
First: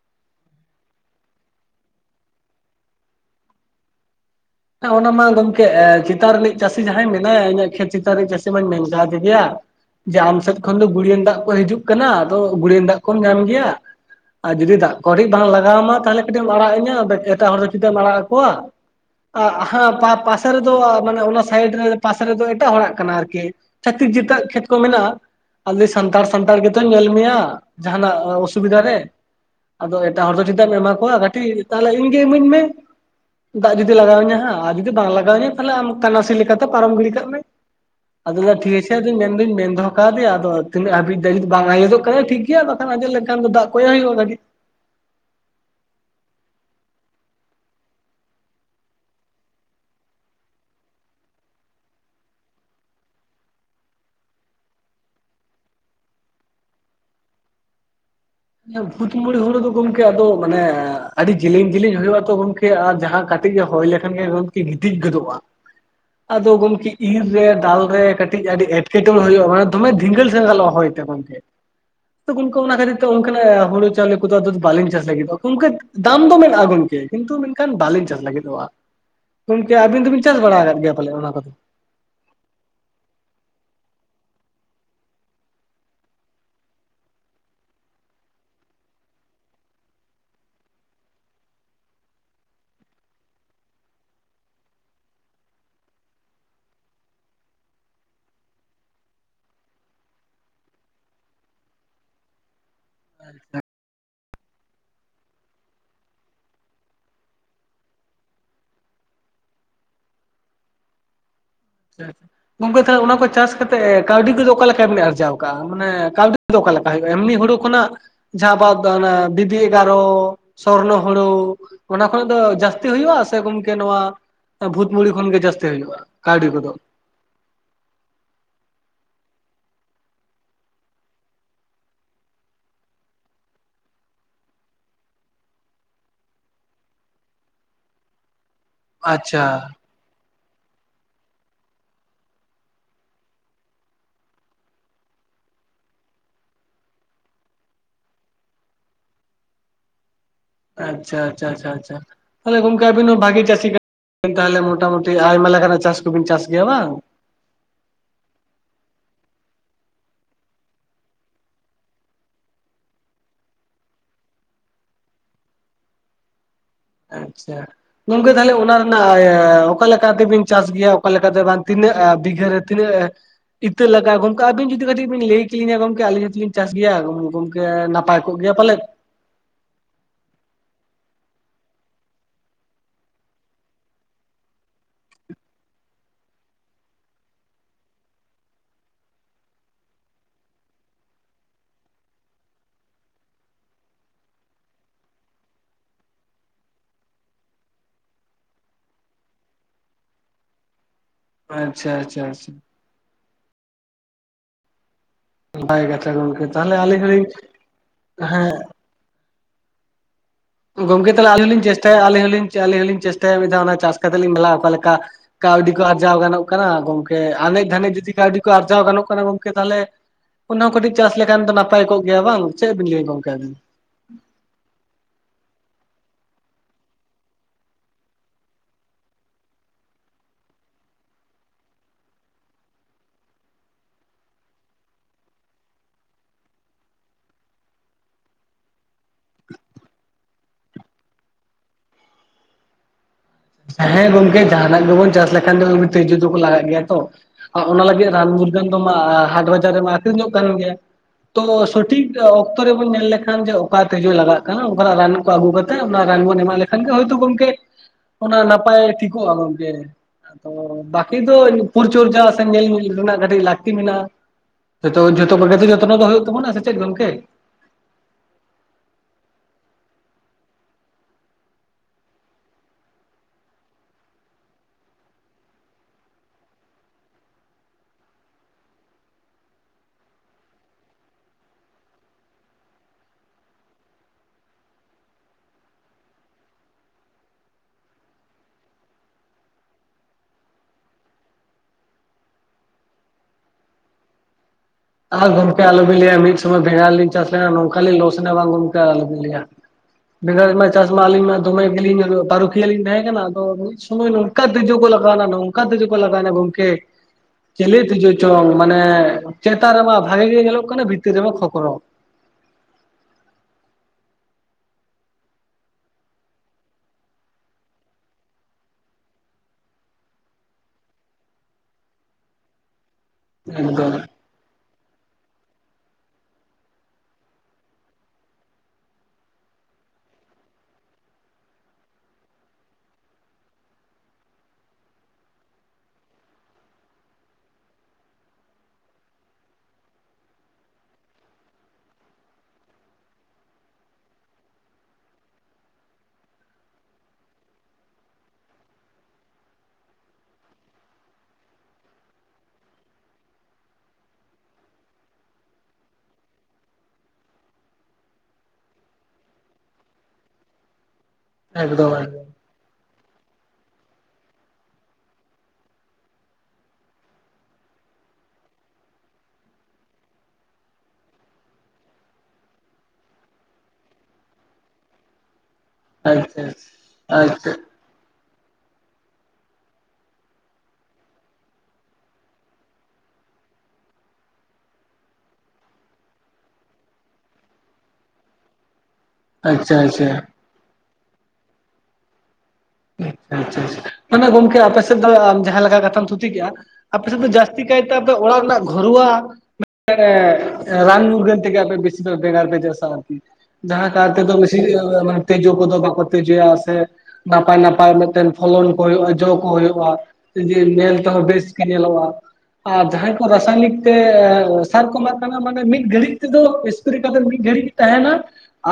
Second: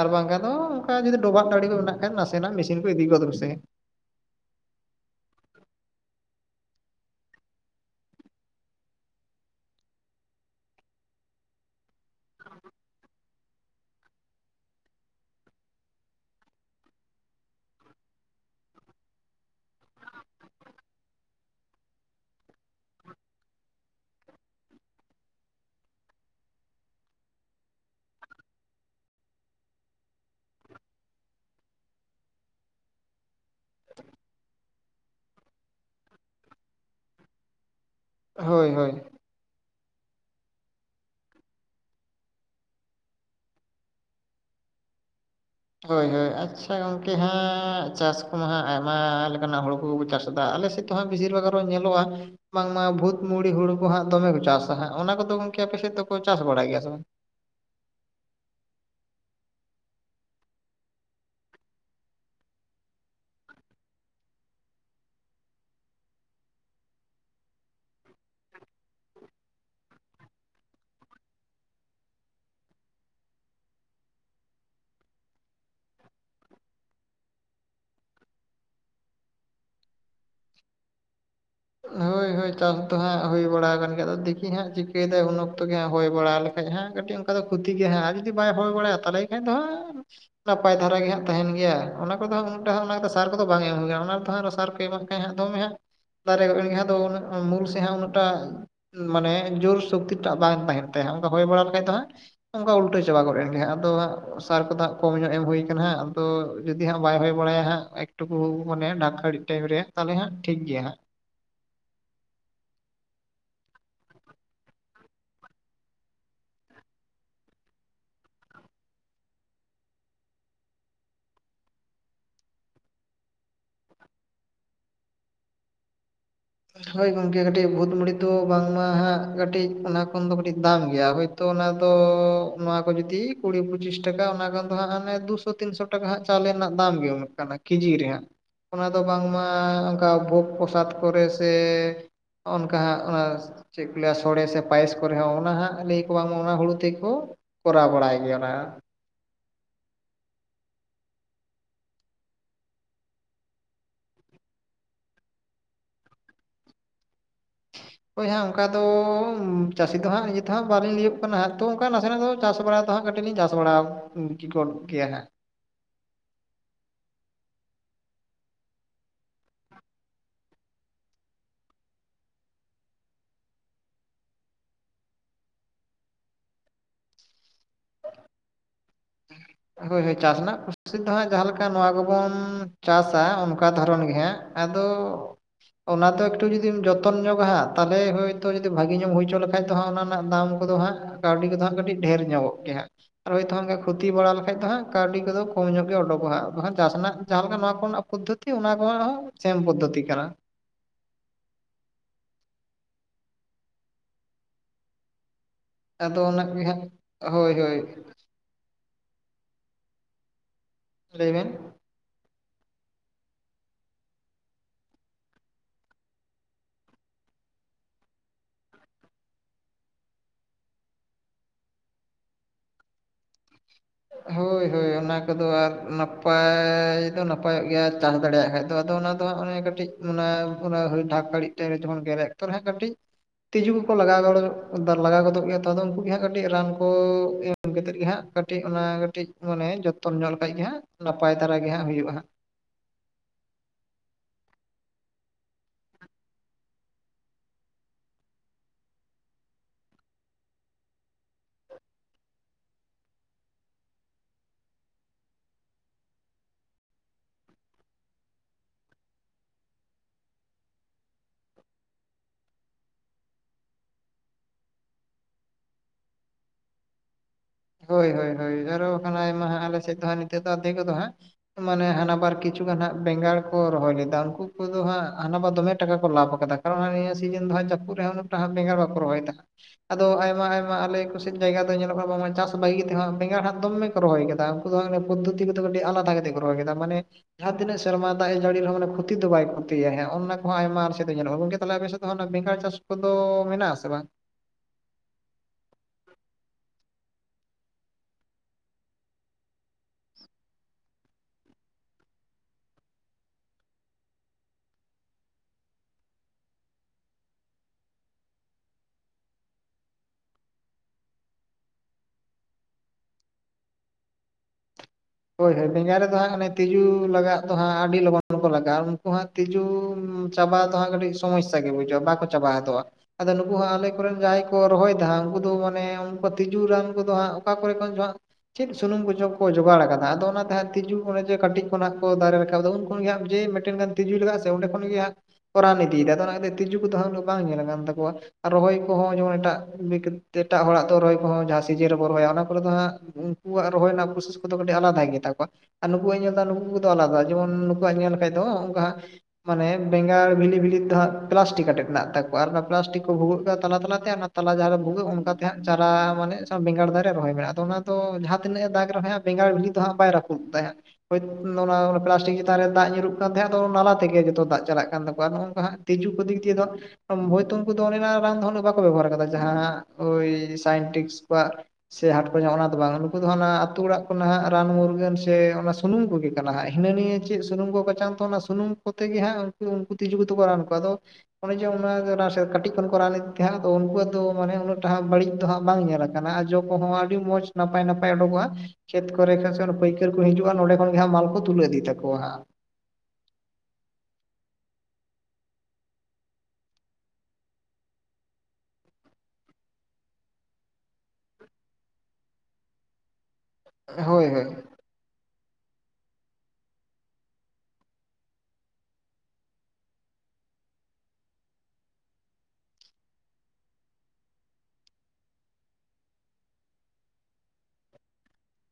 ᱟᱨ ᱵᱟᱝ ᱠᱷᱟᱱ ᱫᱚ ᱚᱱᱠᱟ ᱡᱩᱫᱤ ᱰᱚᱵᱷᱟᱜ ᱜᱟᱹᱰᱤ ᱠᱚ ᱢᱮᱱᱟᱜ ᱠᱷᱟᱱ ᱱᱟᱥᱮ ᱱᱟᱜ ᱢᱮᱥᱤᱱ ᱠᱚ ᱤᱫᱤ ᱜᱚᱫ ᱢᱮᱥᱮ ᱚᱱᱟ ᱢᱟ ᱜᱚᱝᱠᱮ ᱪᱮᱛᱟᱱ ᱨᱤᱱᱤᱡ ᱪᱟᱹᱥᱤ ᱡᱟᱦᱟᱸᱭ ᱢᱮᱱᱟᱭᱟ ᱤᱧᱟᱹᱜ ᱠᱷᱮᱛ ᱪᱮᱛᱟᱱ ᱨᱮᱱᱤᱡ ᱪᱟᱹᱥᱤ ᱢᱟᱹᱧ ᱢᱮᱱ ᱠᱟᱣᱫᱮ ᱜᱮᱭᱟ ᱡᱮ ᱟᱢ ᱥᱮᱫ ᱠᱷᱚᱱ ᱫᱚ ᱜᱩᱲᱭᱟᱱ ᱫᱟᱜ ᱠᱚ ᱦᱤᱡᱩᱜ ᱠᱟᱱᱟ ᱟᱫᱚ ᱜᱩᱲᱭᱟᱱ ᱫᱟᱜ ᱠᱚᱢ ᱧᱟᱢ ᱜᱮᱭᱟ᱾ ᱟᱨ ᱡᱩᱫᱤ ᱫᱟᱜ ᱠᱚ ᱠᱟᱹᱴᱤᱡ ᱵᱟᱝ ᱞᱟᱜᱟᱣ ᱟᱢᱟ ᱛᱟᱦᱞᱮ ᱠᱟᱹᱴᱤᱡ ᱮᱢ ᱟᱲᱟᱜ ᱤᱧᱟᱹ ᱮᱴᱟᱜ ᱦᱚᱲ ᱫᱚ ᱪᱮᱫᱟᱜ ᱮᱢ ᱟᱲᱟᱜ ᱟᱠᱚᱣᱟ᱾ ᱦᱮᱸ ᱯᱟᱥᱮ ᱨᱮᱫᱚ ᱢᱟᱱᱮ ᱚᱱᱟ ᱥᱟᱭᱤᱰ ᱨᱮ ᱯᱟᱥᱮ ᱨᱮᱫᱚ ᱮᱴᱟᱜ ᱦᱚᱲ ᱟᱜ ᱠᱟᱱᱟ ᱟᱨᱠᱤ᱾ ᱪᱷᱟᱹᱛᱤᱠ ᱠᱷᱮᱛ ᱠᱚ ᱢᱮᱱᱟᱜᱼᱟ ᱟᱞᱮ ᱥᱟᱱᱛᱟᱲ ᱥᱟᱱᱛᱟᱲ ᱜᱮ ᱛᱚ ᱧᱮᱞ ᱢᱮᱭᱟ ᱡᱟᱦᱟ ᱱᱟᱜ ᱚᱥᱩᱵᱤᱫᱷᱟ ᱨᱮ᱾ ᱟᱫᱚ ᱮᱴᱟᱜ ᱦᱚᱲ ᱫᱚ ᱪᱮᱫ ᱟᱜ ᱮᱢ ᱮᱢᱟ ᱠᱚᱣᱟ ᱠᱟᱹᱴᱤᱡ ᱛᱟᱦᱞᱮ ᱤᱧ ᱜᱮ ᱤᱢᱟᱹᱧ ᱢᱮ᱾ ᱡᱩᱫᱤ ᱞᱟᱜᱟᱣ ᱤᱧᱟᱹ ᱦᱟᱸᱜ ᱟᱨ ᱡᱩᱫᱤ ᱵᱟᱝ ᱞᱟᱜᱟᱣ ᱤᱧᱟᱹ ᱛᱟᱦᱞᱮ ᱟᱢ ᱠᱟᱱᱟᱥᱤ ᱞᱮᱠᱟ ᱛᱮ ᱯᱟᱨᱚᱢ ᱜᱤᱰᱤ ᱠᱟᱜ ᱢᱮ ᱟᱫᱚ ᱴᱷᱤᱠ ᱦᱳᱭ ᱜᱮᱭᱟ ᱪᱷᱮ ᱦᱳᱭ ᱪᱮᱫ ᱟᱫᱚᱧ ᱢᱮᱱᱟ ᱤᱧ ᱫᱩᱧ ᱢᱮᱱ ᱫᱚᱦᱚ ᱠᱟᱣᱫᱮᱭᱟ ᱟᱫᱚ ᱛᱤᱱᱟᱹᱜ ᱦᱟᱵᱤᱡ ᱴᱷᱤᱠ ᱜᱮᱭᱟ ᱟᱫᱚ ᱦᱟᱸᱜ ᱠᱷᱟᱱ ᱟᱸᱡᱮᱫ ᱞᱮᱠᱷᱟᱱ ᱫᱚ ᱫᱟᱜ ᱠᱚᱭᱮ ᱦᱳᱭᱳᱜᱼᱟ ᱦᱩᱭᱩᱜᱼᱟ ᱞᱟᱹᱜᱤᱫ᱾ ᱦᱚᱭ ᱦᱚᱭ ᱟᱪᱪᱷᱟ ᱜᱚᱝᱠᱮ ᱦᱟᱸᱜ ᱪᱟᱥ ᱠᱚᱢᱟ ᱦᱟᱸᱜ ᱟᱭᱢᱟ ᱞᱮᱠᱟᱱᱟᱜ ᱦᱩᱲᱩ ᱠᱚᱠᱚ ᱪᱟᱥ ᱫᱟ ᱟᱞᱮ ᱥᱮᱫ ᱛᱚ ᱦᱟᱜ ᱵᱮᱥᱤᱨ ᱵᱷᱟᱜ ᱟᱨᱦᱚᱸ ᱧᱮᱞᱚᱜᱼᱟ ᱾ ᱵᱟᱝᱢᱟ ᱵᱷᱩᱛ ᱢᱩᱲᱤ ᱦᱩᱲᱩ ᱠᱚ ᱦᱟᱸᱜ ᱫᱚᱢᱮ ᱠᱚ ᱪᱟᱥᱟ ᱦᱟᱸᱜ ᱚᱱᱟ ᱠᱚᱫᱚ ᱜᱚᱝᱠᱮ ᱟᱯᱮ ᱥᱮᱫ ᱫᱚᱠᱚ ᱪᱟᱥ ᱵᱟᱲᱟᱭ ᱜᱮᱣᱟ ᱥᱮ ᱵᱟᱝ ᱾ ᱵᱷᱩᱛ ᱢᱩᱲᱤ ᱦᱩᱲᱩ ᱫᱚ ᱜᱚᱝᱠᱮ ᱟᱫᱚ ᱢᱟᱱᱮ ᱟᱹᱰᱤ ᱡᱮᱞᱮᱧ ᱡᱤᱞᱮᱧ ᱦᱩᱭᱩᱜ ᱟ ᱛᱚ ᱜᱚᱝᱠᱮ ᱾ ᱟᱨ ᱡᱟᱦᱟᱸ ᱠᱟᱹᱴᱤᱡ ᱮ ᱦᱚᱭ ᱞᱮᱠᱷᱟᱱ ᱜᱮ ᱜᱚᱝᱠᱮ ᱜᱤᱛᱤᱡ ᱜᱚᱫᱚᱜᱼᱟ ᱾ ᱟᱫᱚ ᱜᱚᱝᱠᱮ ᱤᱨ ᱨᱮ ᱫᱟᱞ ᱨᱮ ᱠᱟᱹᱴᱤᱡ ᱟᱹᱰᱤ ᱮᱴᱠᱮᱴᱚᱬᱮ ᱦᱩᱭᱩᱜᱭᱼᱟ ᱢᱮ ᱫᱚᱢᱮ ᱫᱷᱤᱸᱜᱟᱞ ᱫᱷᱟᱝᱜᱟᱞ ᱦᱚᱭ ᱛᱮ ᱜᱚᱝᱠᱮ ᱾ [inaudible] ᱛᱚ ᱜᱚᱝᱠᱮ ᱚᱱᱟ ᱠᱷᱟᱛᱤᱨ ᱾ ᱛᱚ ᱚᱱᱠᱟᱱᱟᱜ ᱦᱩᱲᱩ ᱪᱟᱣᱞᱮ ᱠᱚᱫᱚ ᱟᱝᱚ ᱵᱟᱞᱤᱧ ᱪᱟᱥ ᱞᱟᱹᱜᱤᱫᱣᱟ ᱚᱝᱠᱟ ᱫᱟᱢ ᱫᱚ ᱢᱮᱱᱟᱜᱼᱟ ᱜᱚᱝᱠᱮ ᱾ ᱠᱤᱱᱛᱩ ᱢᱮᱱᱠᱷᱟᱱ ᱵᱟᱞᱤᱧ ᱪᱟᱥ ᱞᱟᱹᱜᱤᱫᱚᱜᱼᱟ ᱜᱚᱝᱠᱮ ᱟᱵᱤᱱ ᱫᱚᱵᱤᱱ ᱪᱟᱥ ᱵᱟᱲᱟ ᱟᱠᱟᱫ ᱜᱮᱭᱟ ᱯᱟᱞᱮ ᱚᱱᱟ ᱠᱚᱫᱚ ᱾ ᱦᱳᱭ ᱦᱳᱭ ᱪᱟᱥ ᱫᱚ ᱦᱟᱸᱜ ᱦᱩᱭ ᱵᱟᱲᱟ ᱠᱟᱱᱟ ᱜᱮᱭᱟ ᱟᱫᱚ ᱫᱤᱠᱤ ᱦᱟᱸᱜ ᱪᱤᱠᱟᱹᱭᱮᱫᱟᱭ ᱩᱱ ᱚᱠᱛᱚ ᱜᱮ ᱦᱩᱭ ᱵᱟᱲᱟ ᱞᱮ ᱾ ᱦᱮᱸ ᱠᱟᱹᱴᱤᱡ ᱚᱱᱠᱟ ᱫᱚ ᱠᱷᱚᱛᱤ ᱜᱮ ᱦᱟᱜᱸ ᱟᱨ ᱡᱩᱫᱤ ᱵᱟᱭ ᱦᱚᱲ ᱵᱟᱲᱟᱭᱟ ᱛᱟᱦᱚᱞᱮ ᱠᱷᱟᱱ ᱫᱚ ᱦᱟᱸᱜ ᱾ ᱱᱟᱯᱟᱭ ᱫᱷᱟᱨᱟ ᱜᱮ ᱦᱟᱸᱜ ᱛᱟᱦᱮᱱ ᱜᱮᱭᱟ ᱚᱱᱟ ᱠᱚᱫᱚ ᱦᱟᱸᱜ ᱩᱱᱟᱹᱜ ᱴᱟ ᱚᱱᱟ ᱫᱚ ᱥᱟᱨ ᱠᱚᱫᱚ ᱵᱟᱝ ᱮᱢ ᱦᱩᱭᱩᱜᱼᱟ ᱚᱱᱟ ᱨᱮᱫᱚ ᱦᱟᱸᱜ ᱥᱟᱨ ᱠᱚ ᱮᱢᱟᱜ [unintelligible] ᱫᱟᱨᱮ ᱟᱫᱚ ᱦᱟᱸᱜ ᱩᱱᱟᱹᱜ ᱴᱟ ᱢᱟᱱᱮ ᱡᱳᱨ ᱥᱚᱠᱛᱤ ᱴᱟᱜ ᱵᱟᱝ ᱛᱟᱦᱮᱱ ᱛᱟᱣᱟ ᱚᱱᱠᱟ ᱦᱩᱭ ᱵᱟᱲᱟ ᱞᱮᱠᱷᱟᱡ ᱫᱚ ᱦᱟᱸᱜ ᱾ ᱚᱱᱠᱟ ᱩᱞᱴᱟᱹ ᱪᱟᱵᱟ ᱜᱚᱫ ᱮᱱ ᱜᱮ ᱦᱟᱸᱜ ᱟᱫᱚ ᱦᱟᱸᱜ ᱥᱟᱨ ᱠᱚᱫᱚ ᱦᱟᱸᱜ ᱠᱚᱢ ᱧᱚᱜ ᱮᱢ ᱦᱩᱭᱩᱭ ᱟᱠᱟᱱᱟ ᱦᱟᱸᱜ ᱟᱫᱚ ᱾ ᱡᱩᱫᱤ ᱦᱟᱸᱜ ᱵᱟᱭ ᱦᱩᱭ ᱵᱟᱲᱟᱭᱟ ᱦᱟᱸᱜ ᱮᱠᱴᱩᱠᱩ ᱢᱟᱱᱮ ᱚᱱᱟ ᱜᱷᱟᱹᱲᱤᱡ ᱴᱟᱭᱤᱢ ᱨᱮ ᱛᱟᱦᱚᱞᱮ ᱦᱟᱸᱜ ᱴᱷᱤᱠ ᱜᱮᱭᱟ ᱦᱟᱸᱜ ᱾ ᱟᱪᱪᱷᱟ ᱜᱚᱝᱠᱮ ᱛᱟᱦᱚᱞᱮ ᱚᱱᱟ ᱠᱚ ᱪᱟᱥ ᱠᱟᱛᱮ ᱠᱟᱹᱣᱰᱤ ᱠᱚᱫᱚ ᱚᱠᱟᱮᱠᱟ ᱵᱮᱤᱱ ᱟᱨᱡᱟᱣ ᱠᱟᱜᱼᱟ ᱢᱟᱱᱮ ᱾ ᱠᱟᱹᱣᱰᱤ ᱠᱚᱫᱚ ᱚᱠᱟᱮᱠᱟ? ᱛᱟ ᱦᱩᱭᱩᱜᱼᱟ ᱮᱢᱱᱤ ᱦᱩᱲᱩ ᱠᱷᱚᱱᱟᱜ ᱡᱟᱦᱟᱸ ᱵᱟᱫ ᱚᱱᱟ ᱵᱤᱵᱤ ᱮᱜᱟᱨᱚ ᱥᱚᱨᱱᱚ ᱦᱩᱲᱩ ᱾ ᱚᱱᱟ ᱠᱷᱚᱱᱟᱜ ᱫᱚ ᱡᱟᱹᱥᱛᱤ ᱦᱩᱭᱩᱜ ᱟ ᱥᱮ ᱜᱚᱝᱠᱮ ᱱᱚᱣᱟ ᱵᱷᱩᱛ ᱢᱩᱲᱤ ᱠᱷᱚᱱ ᱜᱮ ᱡᱟᱹᱥᱛᱤ ᱦᱩᱭᱩᱜᱼᱟ ᱠᱟᱹᱣᱰᱤ ᱠᱚᱫᱚ ᱾ ᱦᱳᱭ ᱜᱚᱝᱠᱮ ᱠᱟᱹᱴᱤᱡ ᱵᱷᱩᱛ ᱢᱩᱲᱤ ᱫᱚ ᱵᱟᱝᱢᱟ ᱦᱟᱸᱜ ᱾ ᱠᱟᱹᱴᱤᱡ ᱚᱱᱟ ᱠᱷᱚᱱ ᱫᱚ ᱠᱟᱹᱴᱤᱡ ᱫᱟᱢ ᱜᱮᱣᱟ ᱦᱳᱭᱛᱚ ᱚᱱᱟ ᱫᱚ ᱱᱚᱣᱟ ᱠᱚ ᱡᱩᱫᱤ ᱾ ᱠᱩᱲᱤ ᱯᱚᱸᱪᱤᱥ ᱴᱟᱠᱟ ᱚᱱᱟ ᱠᱚ ᱫᱚ ᱦᱟᱸᱜ ᱦᱟᱱᱮ ᱫᱩᱥᱚ ᱛᱤᱱᱥᱚ ᱴᱟᱠᱟ ᱦᱟᱸᱜ ᱪᱟᱣᱞᱮ ᱨᱮᱱᱟᱜ ᱫᱟᱢ ᱜᱮ ᱩᱱᱟᱜ ᱠᱟᱱᱟ ᱠᱮᱡᱤ ᱨᱮ ᱦᱟᱸᱜ ᱾ ᱚᱱᱟ ᱫᱚ ᱟᱪᱪᱷᱟ ᱵᱟᱝᱢᱟ ᱚᱱᱠᱟ ᱵᱷᱳᱜᱽ ᱯᱨᱚᱥᱟᱫᱽ ᱠᱚᱨᱮ ᱥᱮ ᱚᱱᱠᱟ ᱦᱟᱸᱜ ᱚᱱᱟ ᱾ ᱪᱮᱫ ᱠᱚ ᱞᱟᱹᱭᱟ ᱥᱚᱲᱮ ᱥᱮ ᱯᱟᱭᱮᱥ ᱠᱚᱨᱮ ᱦᱚᱸ ᱚᱱᱟ ᱦᱟᱸᱜ ᱞᱟᱹᱭ ᱟᱠᱚ ᱵᱟᱝ ᱚᱱᱟ ᱦᱩᱲᱩ ᱛᱮᱠᱚ ᱾ ᱠᱚᱨᱟᱣ ᱵᱟᱲᱟᱭ ᱜᱮᱭᱟ ᱚᱱᱟ ᱾ ᱟᱪᱪᱷᱟ ᱟᱪᱪᱚ ᱟᱪᱪᱷᱟ ᱟᱪᱷᱟ ᱾ ᱛᱟᱦᱚᱞᱮ ᱜᱚᱝᱠᱮ ᱟᱵᱤᱱ ᱦᱚᱸ ᱵᱷᱟᱜᱤ ᱪᱟᱹᱥᱤ [unintelligible] ᱛᱟᱦᱚᱞᱮ ᱢᱚᱴᱟᱢᱩᱴᱤ ᱟᱭᱢᱟ ᱞᱮᱠᱟᱱᱟᱜ ᱪᱟᱥ ᱠᱚᱵᱤᱱ ᱪᱟᱥ ᱜᱮᱭᱟ ᱵᱟᱝ ᱾ ᱦᱳᱭ ᱦᱟᱸᱜ ᱚᱱᱠᱟ ᱫᱚ ᱪᱟᱹᱥᱤ ᱫᱚ ᱦᱟᱸᱜ ᱤᱭᱟᱹ ᱛᱮᱦᱟᱸᱜ ᱵᱟᱹᱞᱤᱧ ᱞᱟᱹᱭᱚᱜ ᱠᱟᱱᱟ ᱦᱟᱸᱜ ᱛᱚ ᱚᱱᱚᱠᱟ ᱱᱟᱥᱮ ᱱᱟᱜ ᱫᱚ ᱾ ᱪᱟᱥ ᱵᱟᱲᱟ ᱫᱚ ᱦᱟᱸᱜ ᱠᱟᱹᱴᱤᱡ ᱞᱤᱧ ᱪᱟᱥ ᱵᱟᱲᱟ [unintelligible] ᱜᱮᱭᱟ ᱦᱟᱸᱜ ᱾ ᱟᱪᱪᱷᱟ ᱾ ᱜᱚᱝᱠᱮ ᱛᱟᱦᱞᱮ ᱚᱱᱟ ᱨᱮᱱᱟᱜ ᱚᱠᱟ ᱞᱮᱠᱟ ᱛᱮᱵᱤᱱ ᱪᱟᱥ ᱜᱮᱭᱟ ᱚᱠᱟᱞᱮᱠᱟ ᱞᱮᱠᱟᱛᱮ ᱵᱟᱝ ᱛᱤᱱᱟᱹᱜ ᱵᱤᱜᱷᱟᱹ ᱨᱮ ᱾ ᱛᱤᱱᱟᱹᱜ ᱤᱛᱟᱹ ᱞᱟᱜᱼᱟ ᱜᱚᱢᱠᱮ ᱟᱵᱤᱱ ᱡᱩᱫᱤ ᱠᱟᱹᱴᱤᱡ ᱵᱤᱱ ᱞᱟᱹᱭ ᱠᱮᱞᱤᱧᱟ ᱜᱚᱝᱠᱮ ᱟᱞᱤᱧ ᱡᱚᱛᱚ ᱞᱤᱧ ᱪᱟᱥ ᱜᱮᱭᱟ ᱜᱚᱝᱠᱮ ᱾ ᱱᱟᱯᱟᱭ ᱠᱚᱜ ᱜᱮᱭᱟ ᱯᱟᱞᱮᱫ ᱾ ᱦᱮ ᱾ ᱦᱳᱭ ᱦᱳᱭ ᱪᱟᱥ ᱨᱮᱱᱟᱜᱱ [unintelligible] ᱫᱚ ᱦᱟᱸᱜ ᱡᱟᱦᱟᱸ ᱞᱮᱠᱟ ᱱᱚᱣᱟ ᱠᱚᱵᱚᱱ ᱪᱟᱥᱟ ᱚᱱᱠᱟ ᱫᱷᱚᱨᱚᱱ ᱜᱮ ᱦᱟᱸᱜ ᱾ ᱟᱫᱚ ᱾ ᱚᱱᱟ ᱫᱚ ᱮᱠᱴᱩ ᱡᱩᱫᱤᱢ ᱡᱚᱛᱚᱱ ᱧᱚᱜᱟ ᱛᱟᱦᱚᱞᱮ ᱦᱚᱭᱛᱳ ᱡᱚᱫᱤ ᱵᱷᱟᱜᱤ ᱧᱚᱜ ᱮᱢ ᱦᱩᱭ ᱦᱚᱪᱚ ᱞᱮᱠᱷᱟᱱ ᱾ ᱱᱤᱛᱚᱜ [unintelligible] ᱚᱱᱟ ᱨᱮᱱᱟᱜ ᱫᱟᱢ ᱠᱚᱫᱚ ᱦᱟᱸᱜ ᱠᱟᱹᱣᱰᱤ ᱠᱚᱫᱚ ᱦᱟᱸᱜ ᱠᱟᱹᱴᱤᱡ ᱰᱷᱮᱨ ᱧᱚᱜᱟᱜ ᱜᱮᱭᱟ ᱦᱟᱸᱜ ᱟᱨ ᱦᱳᱭᱛᱳ ᱾ ᱠᱷᱚᱛᱤ ᱵᱟᱲᱟ ᱞᱮᱠᱷᱟᱡ ᱫᱚ ᱦᱟᱸᱜ ᱠᱟᱹᱣᱰᱤ ᱠᱚᱫᱚ ᱠᱚᱢ ᱧᱚᱜ ᱜᱮ ᱚᱰᱩᱠᱚᱜᱼᱟ ᱦᱟᱜ ᱵᱟᱝ ᱠᱷᱟᱱ ᱪᱟᱥ ᱨᱮᱱᱟᱜ ᱡᱟᱦᱟᱸ ᱞᱮᱠᱟ ᱱᱚᱣᱟ ᱠᱚᱨᱮᱱᱟᱜ ᱯᱚᱫᱽᱫᱷᱚᱛᱤ ᱾ ᱚᱱᱟ ᱠᱚ ᱦᱚᱸ ᱥᱮᱢ ᱯᱚᱫᱽᱫᱷᱚᱛᱤ ᱠᱟᱱᱟ ᱾ ᱟᱪᱪᱷᱟ ᱟᱪᱪᱷᱟ ᱟᱪᱪᱷᱟ ᱾ ᱱᱟᱯᱟᱭ ᱠᱟᱛᱷᱟ ᱟᱫᱚ ᱚᱱᱟ ᱜᱚᱢᱠᱮ ᱜᱮ ᱛᱟᱦᱚᱞᱮ ᱦᱟᱸᱜ ᱟᱞᱤᱧ ᱦᱚᱸ ᱞᱤᱧ, ᱦᱳᱭ ᱦᱳᱭ ᱦᱮᱸ ᱾ ᱜᱚᱝᱠᱮ ᱛᱟᱦᱚᱞᱮ ᱞᱟᱹᱭ ᱟᱞᱤᱧ ᱵᱮᱱ ᱦᱚᱸᱞᱤᱧ ᱪᱮᱥᱴᱟᱭᱟ ᱟᱞᱤᱧ ᱦᱚᱸ ᱞᱤᱧ ᱪᱮᱥᱴᱟᱭᱟ ᱢᱤᱫ ᱫᱷᱟᱣ ᱚᱱᱟ ᱪᱟᱥ ᱠᱟᱛᱮᱫ ᱞᱤᱧ ᱧᱮᱞᱟ ᱚᱠᱟᱞᱮ ᱞᱮᱠᱟ ᱾ ᱠᱟᱹᱣᱰᱤ ᱠᱚ ᱟᱨᱡᱟᱣ ᱜᱟᱱᱚᱜ ᱠᱟᱱᱟ ᱜᱚᱝᱠᱮ ᱟᱱᱮᱡ ᱫᱷᱟᱱᱮᱡ ᱡᱚᱫᱤ ᱠᱟᱹᱣᱰᱤ ᱠᱚ ᱟᱨᱡᱟᱣ ᱜᱟᱱᱚᱜ ᱠᱟᱱᱟ ᱜᱚᱝᱠᱮ ᱛᱟᱦᱚᱞᱮ ᱚᱱᱟ ᱦᱚᱸ ᱠᱟᱹᱴᱤᱡ ᱪᱟᱥ ᱞᱮᱠᱷᱟᱱ ᱫᱚ ᱱᱟᱯᱟᱭ ᱠᱚᱜ ᱜᱮᱭᱟ ᱵᱟᱝ ᱪᱮᱫ ᱵᱤᱱ ᱞᱟᱹᱭᱟ ᱜᱚᱝᱠᱮ ᱟᱵᱤᱱ ᱾ ᱦᱳᱭ ᱦᱳᱭ ᱚᱱᱟ ᱠᱚᱫᱚ ᱟᱨ ᱱᱟᱯᱟᱭ ᱫᱚ ᱱᱟᱯᱟᱭᱚᱜ ᱜᱮᱭᱟ ᱪᱟᱥ ᱫᱟᱲᱮᱭᱟᱜ ᱠᱷᱟᱡ ᱫᱚ ᱟᱫᱚ ᱚᱱᱟ ᱾ [unintelligible] ᱚᱱᱮ ᱠᱟᱹᱴᱤᱡ ᱢᱟᱱᱮ [unintelligible] ᱰᱷᱟᱠ ᱜᱟᱹᱲᱤᱡ ᱴᱟᱭᱤᱢ ᱨᱮ ᱡᱚᱠᱷᱚᱱ ᱜᱮᱞᱮᱜ ᱚᱠᱛᱚ ᱨᱮ ᱦᱟᱸᱜ ᱠᱟᱹᱴᱤᱡ ᱾ ᱛᱤᱡᱩ ᱠᱚᱠᱚ ᱞᱟᱜᱟᱣ [unintelligible] ᱜᱚᱫᱚᱜ ᱜᱮᱭᱟ ᱛᱚ ᱩᱱᱠᱩ ᱜᱮ ᱦᱟᱸᱜ ᱠᱟᱹᱴᱤᱡ ᱨᱟᱱ ᱠᱚ ᱮᱢ ᱠᱟᱛᱮᱫ ᱜᱮ ᱦᱟᱸᱜ ᱾ ᱠᱟᱹᱴᱤᱡ ᱚᱱᱟ ᱠᱟᱹᱴᱤᱡ ᱢᱟᱱᱮ ᱡᱚᱛᱚᱱ ᱧᱚᱜ ᱞᱮᱠᱷᱟᱡ ᱜᱮ ᱦᱟᱸᱜ ᱱᱟᱯᱟᱭ ᱫᱟᱨᱟ ᱜᱮ ᱦᱟᱸᱜ ᱦᱩᱭᱩᱜᱼᱟ ᱦᱟᱸᱜ᱾ ᱦᱮᱸ ᱜᱚᱝᱠᱮ ᱡᱟᱦᱟᱱᱟᱜ ᱜᱮᱵᱚᱱ ᱪᱟᱥ ᱞᱮᱠᱷᱟᱱ ᱫᱚ ᱛᱤᱡᱩ ᱫᱚᱠᱚ ᱞᱟᱜᱟᱜ ᱜᱮᱭᱟ ᱛᱚ ᱾ ᱚᱱᱟ ᱞᱟᱹᱜᱤᱫ ᱨᱟᱱ ᱢᱩᱨᱜᱟᱹᱱ ᱫᱚ ᱢᱟ ᱦᱟᱴ ᱵᱟᱡᱟᱨ ᱨᱮᱢᱟ ᱟᱠᱷᱨᱤᱧᱚᱜ ᱠᱟᱱ ᱜᱮᱭᱟ ᱾ ᱛᱚ ᱥᱚᱴᱷᱤᱠ ᱚᱠᱛᱚ ᱨᱮᱵᱚᱱ ᱧᱮᱞ ᱞᱮᱠᱷᱟᱱ ᱡᱮ ᱚᱠᱟ ᱛᱤᱡᱩ ᱞᱟᱜᱟᱜ ᱠᱟᱱᱟ ᱚᱱᱠᱟᱱᱟᱜ ᱨᱟᱱ ᱠᱚ ᱟᱹᱜᱩ ᱠᱟᱛᱮ ᱚᱱᱟ ᱨᱟᱱ ᱵᱚᱱ ᱮᱢᱟᱜ ᱞᱮᱠᱷᱟᱱ ᱜᱮ ᱦᱚᱭᱛᱚ ᱜᱚᱝᱠᱮ ᱚᱱᱟ ᱱᱟᱯᱟᱭ ᱴᱷᱤᱠᱚᱜᱼᱟ ᱜᱚᱝᱠᱮ ᱾ ᱛᱚ ᱵᱟᱠᱤ ᱫᱚ ᱯᱨᱚᱨᱤᱪᱚᱨᱪᱟ ᱥᱮ ᱧᱮᱞ ᱨᱮᱱᱟᱜ ᱠᱟᱹᱴᱤᱡ ᱞᱟᱹᱠᱛᱤ ᱢᱮᱱᱟᱜᱼᱟ ᱾ [unintelligible] ᱡᱚᱛᱚ ᱠᱚᱜᱮ ᱛᱮ ᱡᱚᱛᱱᱚ ᱫᱚ ᱦᱩᱭᱩᱜ ᱛᱟᱵᱚᱱᱟ ᱥᱮ ᱪᱮᱫ ᱜᱚᱝᱠᱮ ᱦᱳᱭ ᱦᱳᱭ ᱦᱳᱭ ᱾ ᱟᱨᱚ ᱮᱠᱷᱟᱱ ᱟᱭᱢᱟ ᱟᱞᱮ ᱥᱮᱫ ᱫᱚ ᱦᱟᱸᱜ ᱱᱤᱛᱚᱜ ᱫᱚ ᱟᱫᱷᱮ ᱠᱚ ᱫᱚ ᱦᱟᱸᱜ ᱢᱟᱱᱮ ᱦᱟᱱᱟ ᱵᱟᱨ ᱠᱤᱪᱷᱩ ᱜᱟᱱ ᱦᱟᱸᱜ ᱵᱮᱸᱜᱟᱲ ᱠᱚ ᱨᱚᱦᱚᱭ ᱞᱮᱫᱟ ᱩᱱᱠᱩ ᱠᱚᱫᱚ ᱦᱟᱸᱜ ᱦᱟᱱᱟ ᱵᱟᱨ ᱫᱚᱢᱮ ᱴᱟᱠᱟ ᱠᱚ ᱞᱟᱵᱷ ᱟᱠᱟᱫᱟ ᱾ ᱱᱚᱜᱼᱚᱭ ᱱᱚᱣᱟ ᱱᱤᱭᱟᱹ ᱥᱤᱡᱤᱱ ᱫᱚ ᱦᱟᱜ ᱡᱟᱹᱯᱩᱫ ᱨᱮᱦᱚ ᱩᱱᱟᱹᱜ ᱴᱟᱜ ᱦᱚᱸ ᱵᱮᱸᱜᱟᱲ ᱵᱟᱠᱚ ᱨᱚᱦᱚᱭ ᱮᱫᱟ ᱾ ᱟᱫᱚ ᱟᱭᱢᱟ ᱟᱭᱢᱟ ᱟᱞᱮ ᱠᱚ ᱥᱮᱫ ᱡᱟᱭᱜᱟ ᱫᱚ ᱧᱮᱞᱚᱜᱼᱟ ᱵᱟᱝᱢᱟ ᱪᱟᱥ ᱵᱟᱹᱜᱤ ᱠᱟᱛᱮᱫ [unintelligible] ᱵᱮᱸᱜᱟᱲ ᱦᱟᱸᱜ ᱫᱚᱢᱮ ᱠᱚ ᱨᱚᱦᱚᱭ ᱟᱠᱟᱫᱟ ᱩᱱᱠᱩ ᱫᱚ ᱯᱚᱫᱽᱷᱚᱛᱤ ᱠᱚᱫᱚ ᱠᱟᱹᱴᱤᱡ ᱟᱞᱟᱫᱟ ᱠᱟᱛᱮ ᱠᱚ ᱨᱚᱦᱚᱭ ᱟᱠᱟᱫᱟ ᱢᱟᱱᱮ ᱾ ᱡᱟᱦᱟᱸ ᱛᱤᱱᱟᱹᱜ ᱥᱮᱨᱢᱟ ᱫᱟᱜ ᱮ ᱡᱟᱹᱲᱤ ᱨᱮᱦᱚᱸ ᱢᱟᱱᱮ ᱠᱷᱚᱛᱤ ᱫᱚ ᱵᱟᱭ ᱠᱷᱚᱛᱤᱭᱟᱭ ᱦᱮᱸ ᱚᱱᱟ ᱦᱚᱸ ᱟᱭᱢᱟ ᱟᱞᱮ ᱥᱮᱫ ᱫᱚ ᱧᱮᱞᱚᱜᱼᱟ ᱜᱚᱝᱠᱮ ᱛᱟᱦᱚᱞᱮ ᱟᱯᱮ ᱥᱮᱫ ᱱᱚᱜᱼᱚ ᱱᱚᱣᱟ ᱵᱮᱸᱜᱟᱲ ᱪᱟᱥ ᱠᱚᱫᱚ ᱢᱮᱱᱟᱜ-ᱟ ᱥᱮ ᱵᱟᱝ? ᱟᱨ ᱜᱚᱝᱠᱮ ᱟᱞᱚᱵᱤᱱ ᱞᱟᱹᱭᱟ ᱢᱤᱫ ᱥᱚᱢᱚᱭ ᱵᱮᱸᱜᱟᱲ ᱞᱤᱧ ᱪᱟᱥ ᱞᱮᱫ-ᱟ ᱱᱚᱝᱠᱟᱞᱤᱧ ᱞᱚᱥ ᱮᱱᱟ ᱵᱟᱝ ᱜᱚᱝᱠᱮ ᱟᱨ ᱟᱞᱚᱵᱤᱱ ᱞᱟᱹᱭᱟ ᱾ ᱵᱮᱸᱜᱟᱲ ᱢᱟ ᱪᱟᱥ ᱢᱟ ᱟᱹᱞᱤᱧ ᱢᱟ ᱫᱚᱢᱮ ᱜᱮᱞᱤᱧ ᱯᱟᱹᱨᱩᱠᱷᱤᱭᱟᱹᱞᱤᱧ ᱛᱟᱦᱮᱸ ᱠᱟᱱᱟ ᱟᱫᱚ ᱱᱚᱝᱠᱟ ᱛᱤᱡᱩ ᱠᱚ ᱞᱟᱜᱟᱣᱮᱱᱟ ᱱᱚᱝᱠᱟ ᱛᱤᱡᱩ ᱠᱚ ᱞᱟᱜᱟᱣ ᱮᱱᱟ ᱜᱚᱝᱠᱮ ᱪᱮᱞᱤ ᱛᱤᱡᱩ ᱪᱚᱝ ᱢᱟᱱᱮ ᱪᱮᱛᱟᱱ ᱨᱮᱢᱟ ᱵᱷᱟᱜᱮ ᱜᱮ ᱧᱮᱞᱚᱜ ᱠᱟᱱᱟ ᱵᱷᱤᱛᱤᱨ ᱨᱮᱢᱟ ᱠᱷᱚᱠᱨᱚ ᱦᱳᱭ ᱦᱳᱭ ᱾ ᱵᱮᱸᱜᱟᱲ ᱨᱮᱫᱚ ᱦᱟᱸᱜ ᱚᱱᱮ ᱛᱤᱡᱩ ᱞᱟᱜᱟᱜ ᱫᱚ ᱦᱟᱸᱜ ᱟᱹᱰᱤ ᱞᱚᱜᱚᱱ ᱠᱚ ᱞᱟᱜᱟᱜᱼᱟ ᱩᱱᱠᱩ ᱦᱟᱸᱜ ᱛᱤᱡᱩ ᱪᱟᱵᱟ ᱫᱚ ᱦᱟᱸᱜ ᱠᱟᱹᱴᱤᱡ ᱥᱚᱢᱚᱥᱥᱟ ᱜᱮ ᱵᱩᱡᱷᱟᱹᱜᱼᱟ ᱵᱟᱠᱚ ᱪᱟᱵᱟ ᱦᱚᱫᱚᱜᱼᱟ ᱾ ᱟᱫᱚ ᱱᱩᱠᱩ ᱦᱚᱸ ᱟᱞᱮ ᱮᱠᱫᱚᱢ ᱠᱚᱨᱮᱱ ᱡᱟᱦᱟᱭ ᱠᱚ ᱨᱚᱦᱚᱭᱮᱫᱟ ᱦᱟᱸᱜ ᱩᱱᱠᱩ ᱫᱚ ᱢᱟᱱᱮ ᱩᱱᱠᱩ ᱛᱤᱡᱩ ᱨᱟᱱ ᱠᱚᱫᱚ ᱦᱟᱸᱜ ᱚᱠᱟ ᱠᱚᱨᱮ ᱠᱷᱚᱱ ᱪᱚ ᱦᱟᱸᱜ ᱪᱮᱫ ᱥᱩᱱᱩᱢ ᱠᱚᱪᱚ ᱠᱚ ᱡᱚᱜᱟᱲ ᱟᱠᱟᱫᱟ ᱟᱫᱚ ᱚᱱᱟᱛᱮ ᱦᱟᱸᱜ ᱛᱤᱡᱩ ᱚᱱᱮ ᱠᱟᱹᱴᱤᱡ ᱠᱷᱚᱱ ᱦᱟᱸ ᱠᱚ ᱫᱟᱨᱮ ᱨᱟᱠᱟᱵ ᱟᱫᱚ ᱩᱱ ᱠᱷᱚᱱ ᱜᱮ ᱦᱟᱸᱜ ᱡᱮ ᱢᱤᱫᱴᱮᱱ ᱜᱟᱱ ᱛᱤᱡᱩ ᱞᱟᱜᱟ ᱟᱭ ᱥᱮ ᱚᱸᱰᱮ ᱠᱷᱚᱱ ᱜᱮ ᱦᱟᱸᱜ ᱠᱚ ᱨᱟᱱ ᱤᱫᱤᱭᱮᱫᱟ ᱛᱚ ᱚᱱᱟ ᱛᱤᱡᱩ ᱠᱚᱫᱚ ᱩᱱᱟᱹᱜ ᱵᱟᱝ ᱧᱮᱞᱚᱜ ᱠᱟᱱ ᱛᱟᱠᱚᱣᱟ ᱾ ᱨᱚᱦᱚᱭ ᱠᱚᱦᱚᱸ ᱡᱮᱢᱚᱱ ᱮᱴᱟᱜ ᱮᱴᱟᱜ ᱦᱚᱲᱟᱜ ᱫᱚ ᱨᱚᱦᱚᱭ ᱠᱚᱦᱚᱸ ᱡᱟᱦᱟᱸ ᱥᱤᱡᱤᱱ ᱨᱮᱵᱚᱱ ᱨᱚᱦᱚᱭᱟ ᱚᱱᱟ ᱠᱚᱨᱮ ᱫᱚ ᱦᱟᱸᱜ ᱩᱱᱠᱩᱣᱟᱜ ᱨᱚᱦᱚᱭ ᱨᱮᱱᱟᱜ ᱯᱨᱚᱥᱮᱥ ᱠᱚᱫᱚ ᱟᱞᱟᱫᱟ ᱜᱮᱛᱟ ᱠᱚᱣᱟ ᱟᱨ ᱱᱩᱠᱩᱣᱟᱜ ᱧᱮᱞᱫᱟ ᱱᱩᱠᱩ ᱠᱚᱫᱚ ᱟᱞᱟᱫᱟ᱾ᱡᱮᱢᱚᱱ ᱱᱩᱠᱩᱣᱟᱜ ᱧᱮᱞ ᱞᱮᱠᱷᱟᱡ ᱫᱚ ᱚᱱᱠᱟ ᱦᱟᱸᱜ ᱢᱟᱱᱮ ᱵᱮᱸᱜᱟᱲ ᱵᱷᱤᱞᱤ ᱵᱷᱤᱞᱤ ᱛᱮ ᱦᱟᱸᱜ ᱯᱞᱟᱥᱴᱤᱠ ᱟᱴᱮᱫ ᱢᱮᱱᱟᱜ ᱛᱟᱠᱚᱣᱟ ᱟᱨ ᱚᱱᱟ ᱯᱞᱟᱥᱴᱤᱠ ᱠᱚ ᱵᱷᱩᱜᱟᱹᱜ ᱠᱟ ᱛᱟᱞᱟ ᱛᱟᱞᱟᱛᱮ ᱛᱟᱞᱟ ᱡᱟᱦᱟᱸ ᱨᱮ ᱵᱷᱩᱜᱟᱹᱜ ᱚᱱᱠᱟ ᱛᱮ ᱦᱟᱸᱜ ᱪᱟᱨᱟ ᱢᱟᱱᱮ ᱵᱮᱸᱜᱟᱲ ᱫᱟᱨᱮ ᱨᱚᱦᱚᱭ ᱢᱮᱱᱟᱜᱼᱟ᱾ ᱚᱱᱟ ᱫᱚ ᱡᱟᱦᱟᱸ ᱛᱤᱱᱟᱹᱜ ᱮ ᱫᱟᱜ ᱨᱮᱦᱚᱸ ᱵᱮᱸᱜᱟᱲ ᱵᱷᱤᱞᱤ ᱫᱚ ᱦᱟᱸᱜ ᱵᱟᱭ ᱨᱟᱹᱯᱩᱫ ᱫᱟ ᱦᱳᱭ ᱮᱠᱫᱚᱢ ᱚᱱᱟ ᱮᱠᱫᱚᱢ ᱯᱞᱟᱥᱴᱤᱠ ᱪᱮᱛᱟᱱ ᱨᱮ ᱫᱟᱜ ᱧᱩᱨᱩᱜ ᱠᱟᱱ ᱛᱟᱦᱮᱸᱫ ᱟᱫᱚ ᱱᱟᱞᱟ ᱛᱮᱜᱮ ᱡᱚᱛᱚ ᱫᱟᱜ ᱪᱟᱞᱟᱜ ᱠᱟᱱ ᱛᱟᱠᱚᱣᱟ ᱱᱚᱜ ᱱᱚᱝᱠᱟ ᱦᱟᱸᱜ ᱛᱤᱡᱩ ᱠᱚ ᱫᱤᱠ ᱫᱤᱭᱮ ᱦᱳᱭᱛᱳ ᱩᱱᱠᱩ ᱫᱚ ᱚᱱᱮ ᱨᱟᱱ ᱫᱚ ᱩᱱᱟᱹᱜ ᱵᱟᱠᱚ ᱵᱮᱵᱚᱦᱟᱨ ᱠᱟᱫᱟ ᱡᱟᱦᱟᱸ ᱳᱭ ᱥᱟᱭᱮᱱᱴᱤᱠ ᱠᱚᱣᱟᱜ ᱥᱮ ᱦᱟᱴ ᱠᱚ ᱧᱟᱢᱚᱜ ᱚᱱᱟ ᱫᱚ ᱵᱟᱝ ᱱᱩᱠᱩ ᱫᱚ ᱚᱱᱟ ᱟᱹᱛᱩ ᱚᱲᱟᱜ ᱦᱟᱸᱜ ᱨᱟᱱ ᱢᱩᱨᱜᱟᱹᱱ ᱥᱮ ᱚᱱᱟ ᱥᱩᱱᱩᱢ ᱠᱚᱜᱮ ᱟᱪᱪᱷᱟ ᱠᱟᱱᱟ ᱦᱟᱸᱜ᱾ᱦᱤᱱᱟᱹᱱᱤᱭᱟᱹ ᱪᱮᱫ ᱟᱪᱪᱷᱟ ᱟᱪᱪᱷᱟ ᱥᱩᱱᱩᱢ ᱠᱚ ᱠᱚᱪᱟᱝ ᱛᱚ ᱚᱱᱟ ᱥᱩᱱᱩᱢ ᱠᱚᱛᱮ ᱜᱮ ᱦᱟᱸᱜ ᱩᱱᱠᱩ ᱩᱱᱠᱩ ᱛᱤᱡᱩ ᱠᱚᱛᱮ ᱠᱚ ᱨᱟᱱ ᱟᱠᱚᱣᱟ᱾ ᱟᱫᱚ ᱚᱱᱮ ᱡᱮ ᱚᱱᱟ ᱠᱟᱹᱴᱤᱡ ᱠᱷᱚᱱ ᱠᱚ ᱨᱟᱱ ᱮᱫ ᱛᱟᱦᱮᱸᱜ ᱟᱫᱚ ᱩᱱᱠᱩᱣᱟᱜ ᱫᱚ ᱢᱟᱱᱮ ᱩᱱᱟᱹᱜ ᱴᱟ ᱦᱟᱸᱜ ᱵᱟᱹᱲᱤᱡ ᱫᱚ ᱦᱟᱸᱜ ᱵᱟᱝ ᱧᱮᱞ ᱟᱠᱟ ᱠᱟᱱᱟ ᱟᱨ ᱡᱚ ᱠᱚᱦᱚᱸ ᱟᱹᱰᱤ ᱢᱚᱡᱽ ᱱᱟᱯᱟᱭ ᱱᱟᱯᱟᱭ ᱩᱰᱩᱠᱚᱜᱼᱟ ᱾ ᱠᱷᱮᱛ ᱠᱚᱨᱮ ᱠᱷᱚᱱ ᱥᱮ ᱯᱟᱹᱭᱠᱟᱹᱨ ᱟᱪᱪᱷᱟ ᱠᱚ ᱦᱤᱡᱩᱜᱼᱟ᱾ ᱱᱚᱰᱮ ᱠᱷᱚᱱ ᱜᱮ ᱦᱟᱸᱜ ᱢᱟᱞ ᱠᱚ ᱛᱩᱞᱟᱹ ᱤᱫᱤ ᱛᱟᱠᱚᱣᱟ ᱦᱟᱸᱜ ᱾ ᱟᱪᱪᱷᱟ ᱟᱪᱪᱷᱟ ᱟᱪᱪᱷᱟ ᱾ ᱢᱟᱱᱮ ᱜᱚᱝᱠᱮ ᱟᱯᱮ ᱥᱮᱫ ᱫᱚ ᱟᱢ ᱡᱟᱦᱟᱸ ᱞᱮᱠᱟ ᱠᱟᱛᱷᱟᱢ ᱛᱷᱩᱛᱤ ᱠᱮᱜᱼᱟ ᱾ ᱟᱯᱮ ᱥᱮᱫ ᱫᱚ ᱡᱟᱹᱥᱛᱤ ᱠᱟᱭᱛᱮ ᱟᱯᱮ ᱚᱲᱟᱜ ᱨᱮᱱᱟᱜ ᱜᱚᱨᱣᱟ ᱨᱟᱱ ᱢᱩᱨᱜᱟᱹᱱ ᱛᱚ ᱟᱯᱮ ᱵᱮᱥᱤᱨ ᱵᱷᱟᱜᱽ ᱵᱮᱜᱟᱨ ᱯᱮ ᱪᱟᱥᱟ ᱟᱨᱠᱤ ᱡᱟᱦᱟᱸ ᱠᱟᱨᱛᱮ ᱦᱳᱭ ᱦᱳᱭ ᱵᱮᱥᱤ ᱢᱟᱱᱮ ᱛᱤᱡᱩ ᱠᱚᱫᱚ ᱵᱟᱠᱚ ᱛᱤᱡᱩᱭᱟ ᱥᱮ ᱱᱟᱯᱟᱭ ᱱᱟᱯᱟᱭ ᱢᱤᱫᱴᱮᱱ ᱯᱷᱚᱞᱚᱱ ᱠᱚ ᱦᱩᱭᱩᱜᱼᱟ ᱡᱚ ᱠᱚ ᱦᱩᱭᱩᱜᱼᱟ ᱾ ᱡᱮ ᱧᱮᱞ ᱛᱮᱦᱚᱸ ᱵᱮᱥ ᱠᱚ ᱧᱮᱞᱚᱜᱼᱟ ᱾ ᱟᱨ ᱡᱟᱦᱟᱸᱭ ᱠᱚ ᱨᱟᱥᱟᱭᱱᱤᱠ ᱛᱮ ᱥᱟᱨ ᱠᱚ ᱮᱢᱟᱜ ᱠᱟᱱᱟ ᱢᱟᱱᱮ ᱢᱤᱫ ᱜᱷᱟᱹᱲᱤᱡ ᱛᱮᱫᱚ ᱮᱥᱯᱨᱮ ᱠᱟᱛᱮ ᱢᱤᱫ ᱜᱷᱟᱹᱲᱤᱡ ᱛᱟᱦᱮᱱᱟ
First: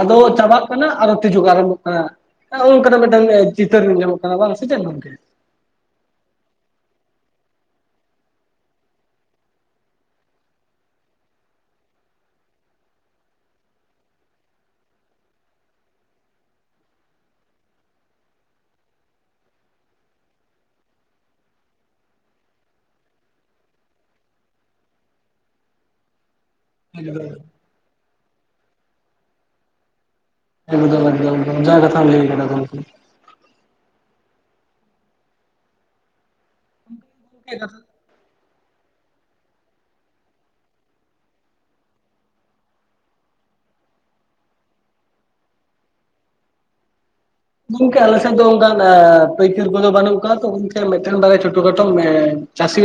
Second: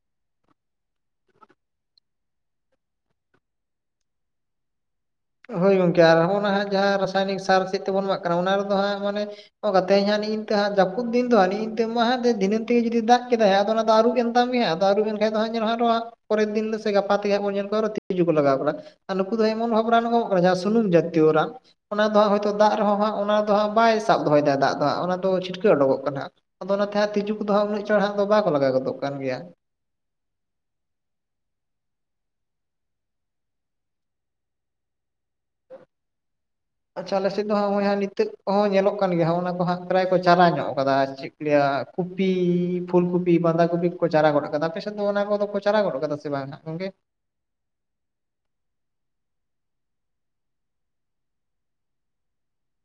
ᱟᱫᱚ ᱪᱟᱵᱟᱜ ᱠᱟᱱᱟ ᱟᱨᱚ ᱛᱤᱡᱩ ᱟᱨᱚᱢᱵᱚᱜ ᱠᱟᱱᱟ ᱱᱚ ᱱᱚᱝᱠᱟᱱᱟᱜ ᱢᱤᱫᱴᱟᱝ ᱪᱤᱛᱟᱨ ᱧᱟᱢᱚᱜ ᱠᱟᱱᱟ ᱥᱮ ᱪᱮ ᱜᱚᱝᱠᱮ? ᱦᱳᱭ ᱜᱚᱝᱠᱮ ᱟᱨ ᱦᱚᱜᱚ ᱱᱟᱦᱜ ᱡᱟᱦᱟᱸ ᱨᱟᱥᱟᱭᱱᱤᱠ ᱥᱟᱨ ᱪᱮᱫ ᱛᱮᱵᱚᱱ ᱮᱢᱟᱜ ᱠᱟᱱᱟ ᱚᱱᱟ ᱨᱮᱫᱚ ᱦᱟᱸᱜ ᱢᱟᱱᱮ ᱚ ᱠᱟᱛᱮ ᱤᱧᱟᱜ ᱱᱤᱛᱚᱜᱹ ᱦᱟᱸᱜ ᱡᱟᱹᱯᱤᱫ ᱫᱤᱱ ᱫᱚ ᱱᱤᱛ ᱮᱢᱟ ᱫᱷᱤᱱᱟᱹᱝ ᱛᱮᱜᱮ ᱡᱩᱫᱤ ᱫᱟᱜ ᱠᱮᱫᱟᱭ ᱟᱫᱚ ᱚᱱᱟ ᱫᱚ ᱟᱨᱩᱵ ᱮᱱ ᱢᱮᱭᱟ ᱟᱫᱚ ᱟᱹᱭᱩᱵ ᱮᱱ ᱠᱷᱟᱱ ᱫᱚ ᱧᱮᱞ ᱢᱮ ᱦᱟᱸᱜ ᱯᱚᱨᱮᱨ ᱫᱤᱱ ᱥᱮ ᱜᱟᱯᱟ ᱛᱮᱜᱮ ᱦᱟᱸᱜ ᱵᱚᱱ ᱧᱮᱞ ᱠᱚᱣᱟ ᱟᱨᱚ ᱛᱤᱡᱩ ᱠᱚ ᱞᱟᱜᱟᱣ ᱠᱟᱱᱟ᱾ ᱟᱨ ᱱᱩᱠᱩ ᱫᱚ ᱮᱢᱚᱱ ᱵᱷᱟᱵ ᱨᱟᱱᱟᱜ ᱠᱟᱱᱟ ᱡᱟᱦᱟᱸ ᱥᱩᱱᱩᱢ ᱡᱟᱹᱛᱤᱭᱚ ᱨᱟᱱ ᱚᱱᱟ ᱫᱚ ᱦᱟᱸᱜ ᱦᱚᱭᱛᱚ ᱫᱟᱜ ᱨᱮᱦᱚᱸ ᱵᱟᱭ ᱥᱟᱵ ᱫᱚᱦᱚᱭᱮᱫᱟ ᱫᱟᱜ ᱫᱚ ᱦᱟᱸᱜ ᱚᱱᱟ ᱫᱚ ᱪᱷᱤᱴᱠᱟᱹᱣ ᱩᱰᱩᱠᱚᱜ ᱠᱟᱱᱟ᱾ ᱟᱫᱚ ᱚᱱᱟᱛᱮ ᱦᱟᱸᱜ ᱛᱤᱡᱩ ᱠᱚᱫᱚ ᱦᱟᱸᱜ ᱩᱱᱟᱹᱜ ᱪᱟᱲ ᱦᱟᱜ ᱫᱚ ᱵᱟᱠᱚ ᱞᱟᱜᱟᱣ ᱜᱚᱫᱚᱜ ᱠᱟᱱ ᱜᱮᱭᱟ᱾ ᱮᱠᱫᱟᱢ ᱮᱠᱫᱟᱢ ᱡᱟ ᱠᱟᱛᱷᱟᱢ ᱞᱟᱹᱭ ᱠᱟᱫᱟ ᱜᱚᱢᱠᱮ᱾ ᱟᱪᱪᱷᱟ ᱚᱞᱮ ᱥᱮᱡ ᱫᱚ ᱦᱟᱸᱜ ᱠᱟᱛᱷᱟ ᱱᱚᱜᱼᱚᱭ ᱱᱤᱛᱚᱜ ᱠᱚᱦᱚᱸ ᱧᱮᱞᱚᱜ ᱠᱟᱱ ᱜᱮᱭᱟ ᱚᱱᱟ ᱠᱚ ᱦᱟᱸᱜ ᱯᱨᱟᱭ ᱠᱚ ᱪᱟᱨᱟ ᱧᱚᱜ ᱟᱠᱟᱫᱟ ᱪᱮᱫ ᱠᱚ ᱞᱟᱹᱭᱟ ᱠᱚᱯᱤ ᱯᱷᱩᱞ ᱠᱚᱯᱤ ᱵᱟᱸᱫᱷᱟ ᱠᱚᱯᱤ ᱠᱚ ᱪᱟᱨᱟ ᱜᱚᱫᱚᱜ ᱟᱠᱟᱫᱟ᱾ ᱟᱯᱮᱥᱮᱱ ᱫᱚ ᱚᱱᱟ ᱠᱚᱫᱚ ᱠᱚ ᱪᱟᱨᱟ ᱜᱚᱫ ᱟᱠᱟᱫᱟ ᱥᱮ ᱵᱟᱝ ᱦᱟᱸᱜ ᱜᱚᱝᱠᱮ? ᱜᱚᱝᱠᱮ ᱟᱞᱮᱥᱮᱫ ᱫᱚ ᱚᱱᱠᱟᱱ ᱯᱟᱹᱭᱠᱟᱹᱨ ᱠᱚᱫᱚ ᱵᱟᱹᱱᱩᱜ ᱠᱚᱣᱟ ᱛᱚ᱾ᱩᱱᱠᱮ ᱢᱤᱫᱴᱮᱱ ᱵᱟᱨᱭᱟ ᱪᱷᱳᱴᱳ ᱠᱷᱟᱴᱳ ᱪᱟᱹᱥᱤ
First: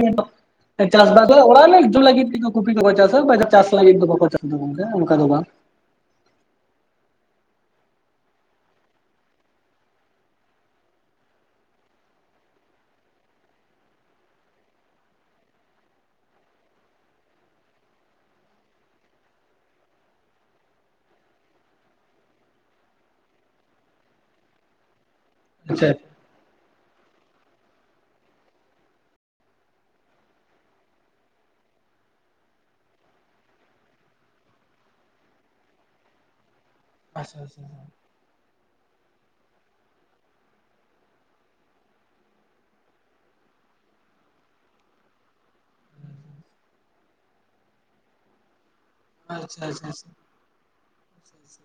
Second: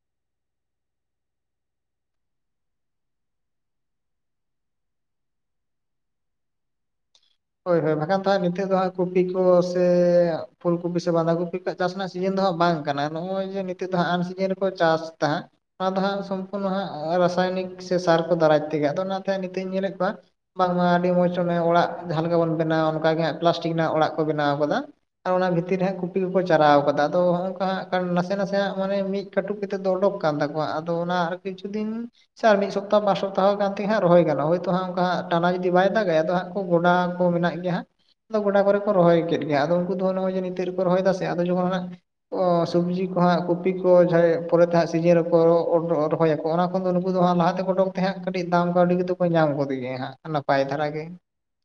[unintelligible] ᱪᱟᱥ ᱵᱟᱥ ᱚᱲᱟᱜ ᱨᱮ ᱡᱚᱢ ᱞᱟᱹᱜᱤᱫ ᱠᱩᱯᱤ ᱫᱚᱠᱚ ᱪᱟᱥᱟ᱾ᱪᱟᱥ ᱞᱟᱹᱜᱤᱫ ᱫᱚ ᱵᱟᱠᱚ ᱪᱟᱥᱟ ᱜᱚᱝᱠᱮ ᱚᱱᱠᱟ ᱫᱚ ᱵᱟᱝ ᱦᱳᱭ ᱦᱳᱭ᱾ᱵᱟᱠᱷᱟᱱ ᱛᱚ ᱦᱟᱸᱜ ᱱᱤᱛᱚᱜ ᱫᱚ ᱦᱟᱸᱜ ᱠᱚᱯᱤ ᱠᱚ ᱥᱮ ᱯᱷᱩᱞ ᱠᱚᱯᱤ ᱥᱮ ᱵᱟᱸᱫᱷᱟ ᱠᱚᱯᱤ ᱠᱚ ᱪᱟᱥ ᱨᱮᱱᱟᱜ ᱥᱤᱡᱤᱱ ᱫᱚ ᱦᱟᱸᱜ ᱵᱟᱝ ᱠᱟᱱᱟ᱾ ᱱᱚᱜᱼᱚᱭ ᱡᱮ ᱱᱤᱛᱚᱜ ᱫᱚ ᱦᱟᱸᱜ ᱟᱱᱥᱤᱡᱤᱱ ᱨᱮᱠᱚ ᱪᱟᱥ ᱛᱟᱦᱮᱫ ᱚᱱᱟ ᱫᱚ ᱦᱟᱸᱜ ᱥᱚᱢᱯᱩᱨᱱᱚ ᱦᱟᱸᱜ ᱨᱟᱥᱟᱭᱱᱤᱠ ᱥᱮ ᱥᱟᱨ ᱠᱚ ᱫᱟᱨᱟᱭ ᱛᱮᱜᱮ᱾ ᱟᱫᱚ ᱚᱱᱟᱛᱮ ᱦᱟᱸᱜ ᱱᱤᱛᱚᱜ ᱤᱧ ᱧᱮᱞᱮᱫ ᱠᱚᱣᱟ ᱵᱟᱝᱢᱟ ᱟᱹᱰᱤ ᱢᱚᱸᱡᱽ ᱚᱱᱮ ᱚᱲᱟᱜ ᱡᱟᱦᱟᱸ ᱞᱮᱠᱟ ᱵᱚᱱ ᱵᱮᱱᱟᱣᱟ ᱚᱱᱠᱟᱜᱮ ᱦᱟᱸᱜ ᱯᱞᱟᱥᱴᱤᱠ ᱨᱮᱱᱟᱜ ᱚᱲᱟᱜ ᱠᱚ ᱵᱮᱱᱟᱣ ᱟᱠᱟᱫᱟ ᱟᱨ ᱚᱱᱟ ᱵᱷᱤᱛᱤᱨ ᱨᱮ ᱟᱪᱪᱷᱟ ᱦᱟᱸᱜ ᱠᱚ ᱠᱚᱯᱤ ᱠᱚᱠᱚ ᱪᱟᱞᱟᱣ ᱠᱟᱫᱟ᱾ ᱟᱫᱚ ᱱᱚᱜᱼᱚ ᱱᱚᱠᱟ ᱦᱟᱸᱜ ᱱᱟᱥᱮ ᱱᱟᱥᱮ ᱦᱟᱸᱜ ᱢᱟᱱᱮ ᱢᱤᱫ ᱠᱟᱹᱴᱩᱵ ᱠᱟᱛᱮᱫ ᱫᱚ ᱚᱰᱳᱠ ᱟᱠᱟᱱ ᱛᱟᱠᱚᱣᱟ ᱟᱫᱚ ᱚᱱᱟ ᱠᱤᱪᱷᱩ ᱫᱤᱱ ᱥᱮ ᱟᱨ ᱢᱤᱫ ᱥᱚᱯᱛᱟᱦ ᱵᱟᱨ ᱥᱚᱯᱛᱟᱦ ᱦᱚᱸ ᱜᱟᱱ ᱛᱮ ᱜᱮ ᱦᱟᱸᱜ ᱨᱚᱦᱚᱭ ᱜᱟᱱᱚᱜᱼᱟ᱾ ᱦᱚᱭᱛᱚ ᱦᱟᱸᱜ ᱚᱱᱠᱟᱸ ᱴᱟᱱᱟ ᱡᱩᱫᱤ ᱵᱟᱭ ᱫᱟᱜᱟᱭ ᱟᱫᱚ ᱦᱟᱸᱜ ᱠᱚ ᱜᱚᱰᱟ ᱠᱚ ᱟᱪᱪᱷᱟ ᱟᱪᱪᱷᱟ ᱢᱮᱱᱟᱜ ᱜᱮᱭᱟ ᱦᱟᱸᱜ᱾ ᱟᱪᱪᱷᱟ ᱟᱫᱚ ᱜᱚᱰᱟ ᱠᱚᱨᱮ ᱠᱚ ᱨᱚᱦᱚᱭ ᱠᱮᱫ ᱜᱮ᱾ ᱟᱫᱚ ᱩᱱᱠᱩ ᱫᱚ ᱱᱚᱜᱼᱚᱭ ᱡᱮ ᱱᱤᱛᱚᱜ ᱨᱮᱠᱚ ᱨᱚᱦᱚᱭ ᱫᱟ ᱥᱮ ᱟᱫᱚ ᱡᱚᱠᱷᱚᱱ ᱦᱟᱸᱜ ᱥᱚᱵᱽᱡᱤ ᱠᱚ ᱦᱟᱸᱜ ᱠᱚᱯᱤ ᱠᱚ ᱡᱟᱦᱟᱸ ᱯᱚᱨᱮ ᱛᱮ ᱦᱟᱸᱜ ᱥᱤᱡᱤᱱ ᱨᱮᱠᱚ ᱨᱚᱦᱚᱭᱟᱠᱚ᱾ ᱚᱱᱟ ᱠᱷᱚᱱ ᱫᱚ ᱱᱩᱠᱩ ᱫᱚ ᱦᱟᱸᱜ ᱞᱟᱦᱟ ᱛᱮ ᱠᱚ ᱩᱰᱩᱠ ᱛᱟᱦᱮᱸᱫ ᱠᱟᱹᱴᱤᱡ ᱫᱟᱢ ᱠᱟᱹᱣᱰᱤ ᱠᱚ ᱟᱪᱪᱷᱟ ᱧᱟᱢ ᱜᱚᱫᱽ ᱟᱪᱪᱷᱟ ᱟᱪᱪᱷᱟ ᱜᱮᱭᱟ ᱦᱟᱸᱜ ᱱᱟᱯᱟᱭ ᱫᱷᱟᱨᱟ ᱜᱮ᱾ ᱟᱪᱪᱷᱟ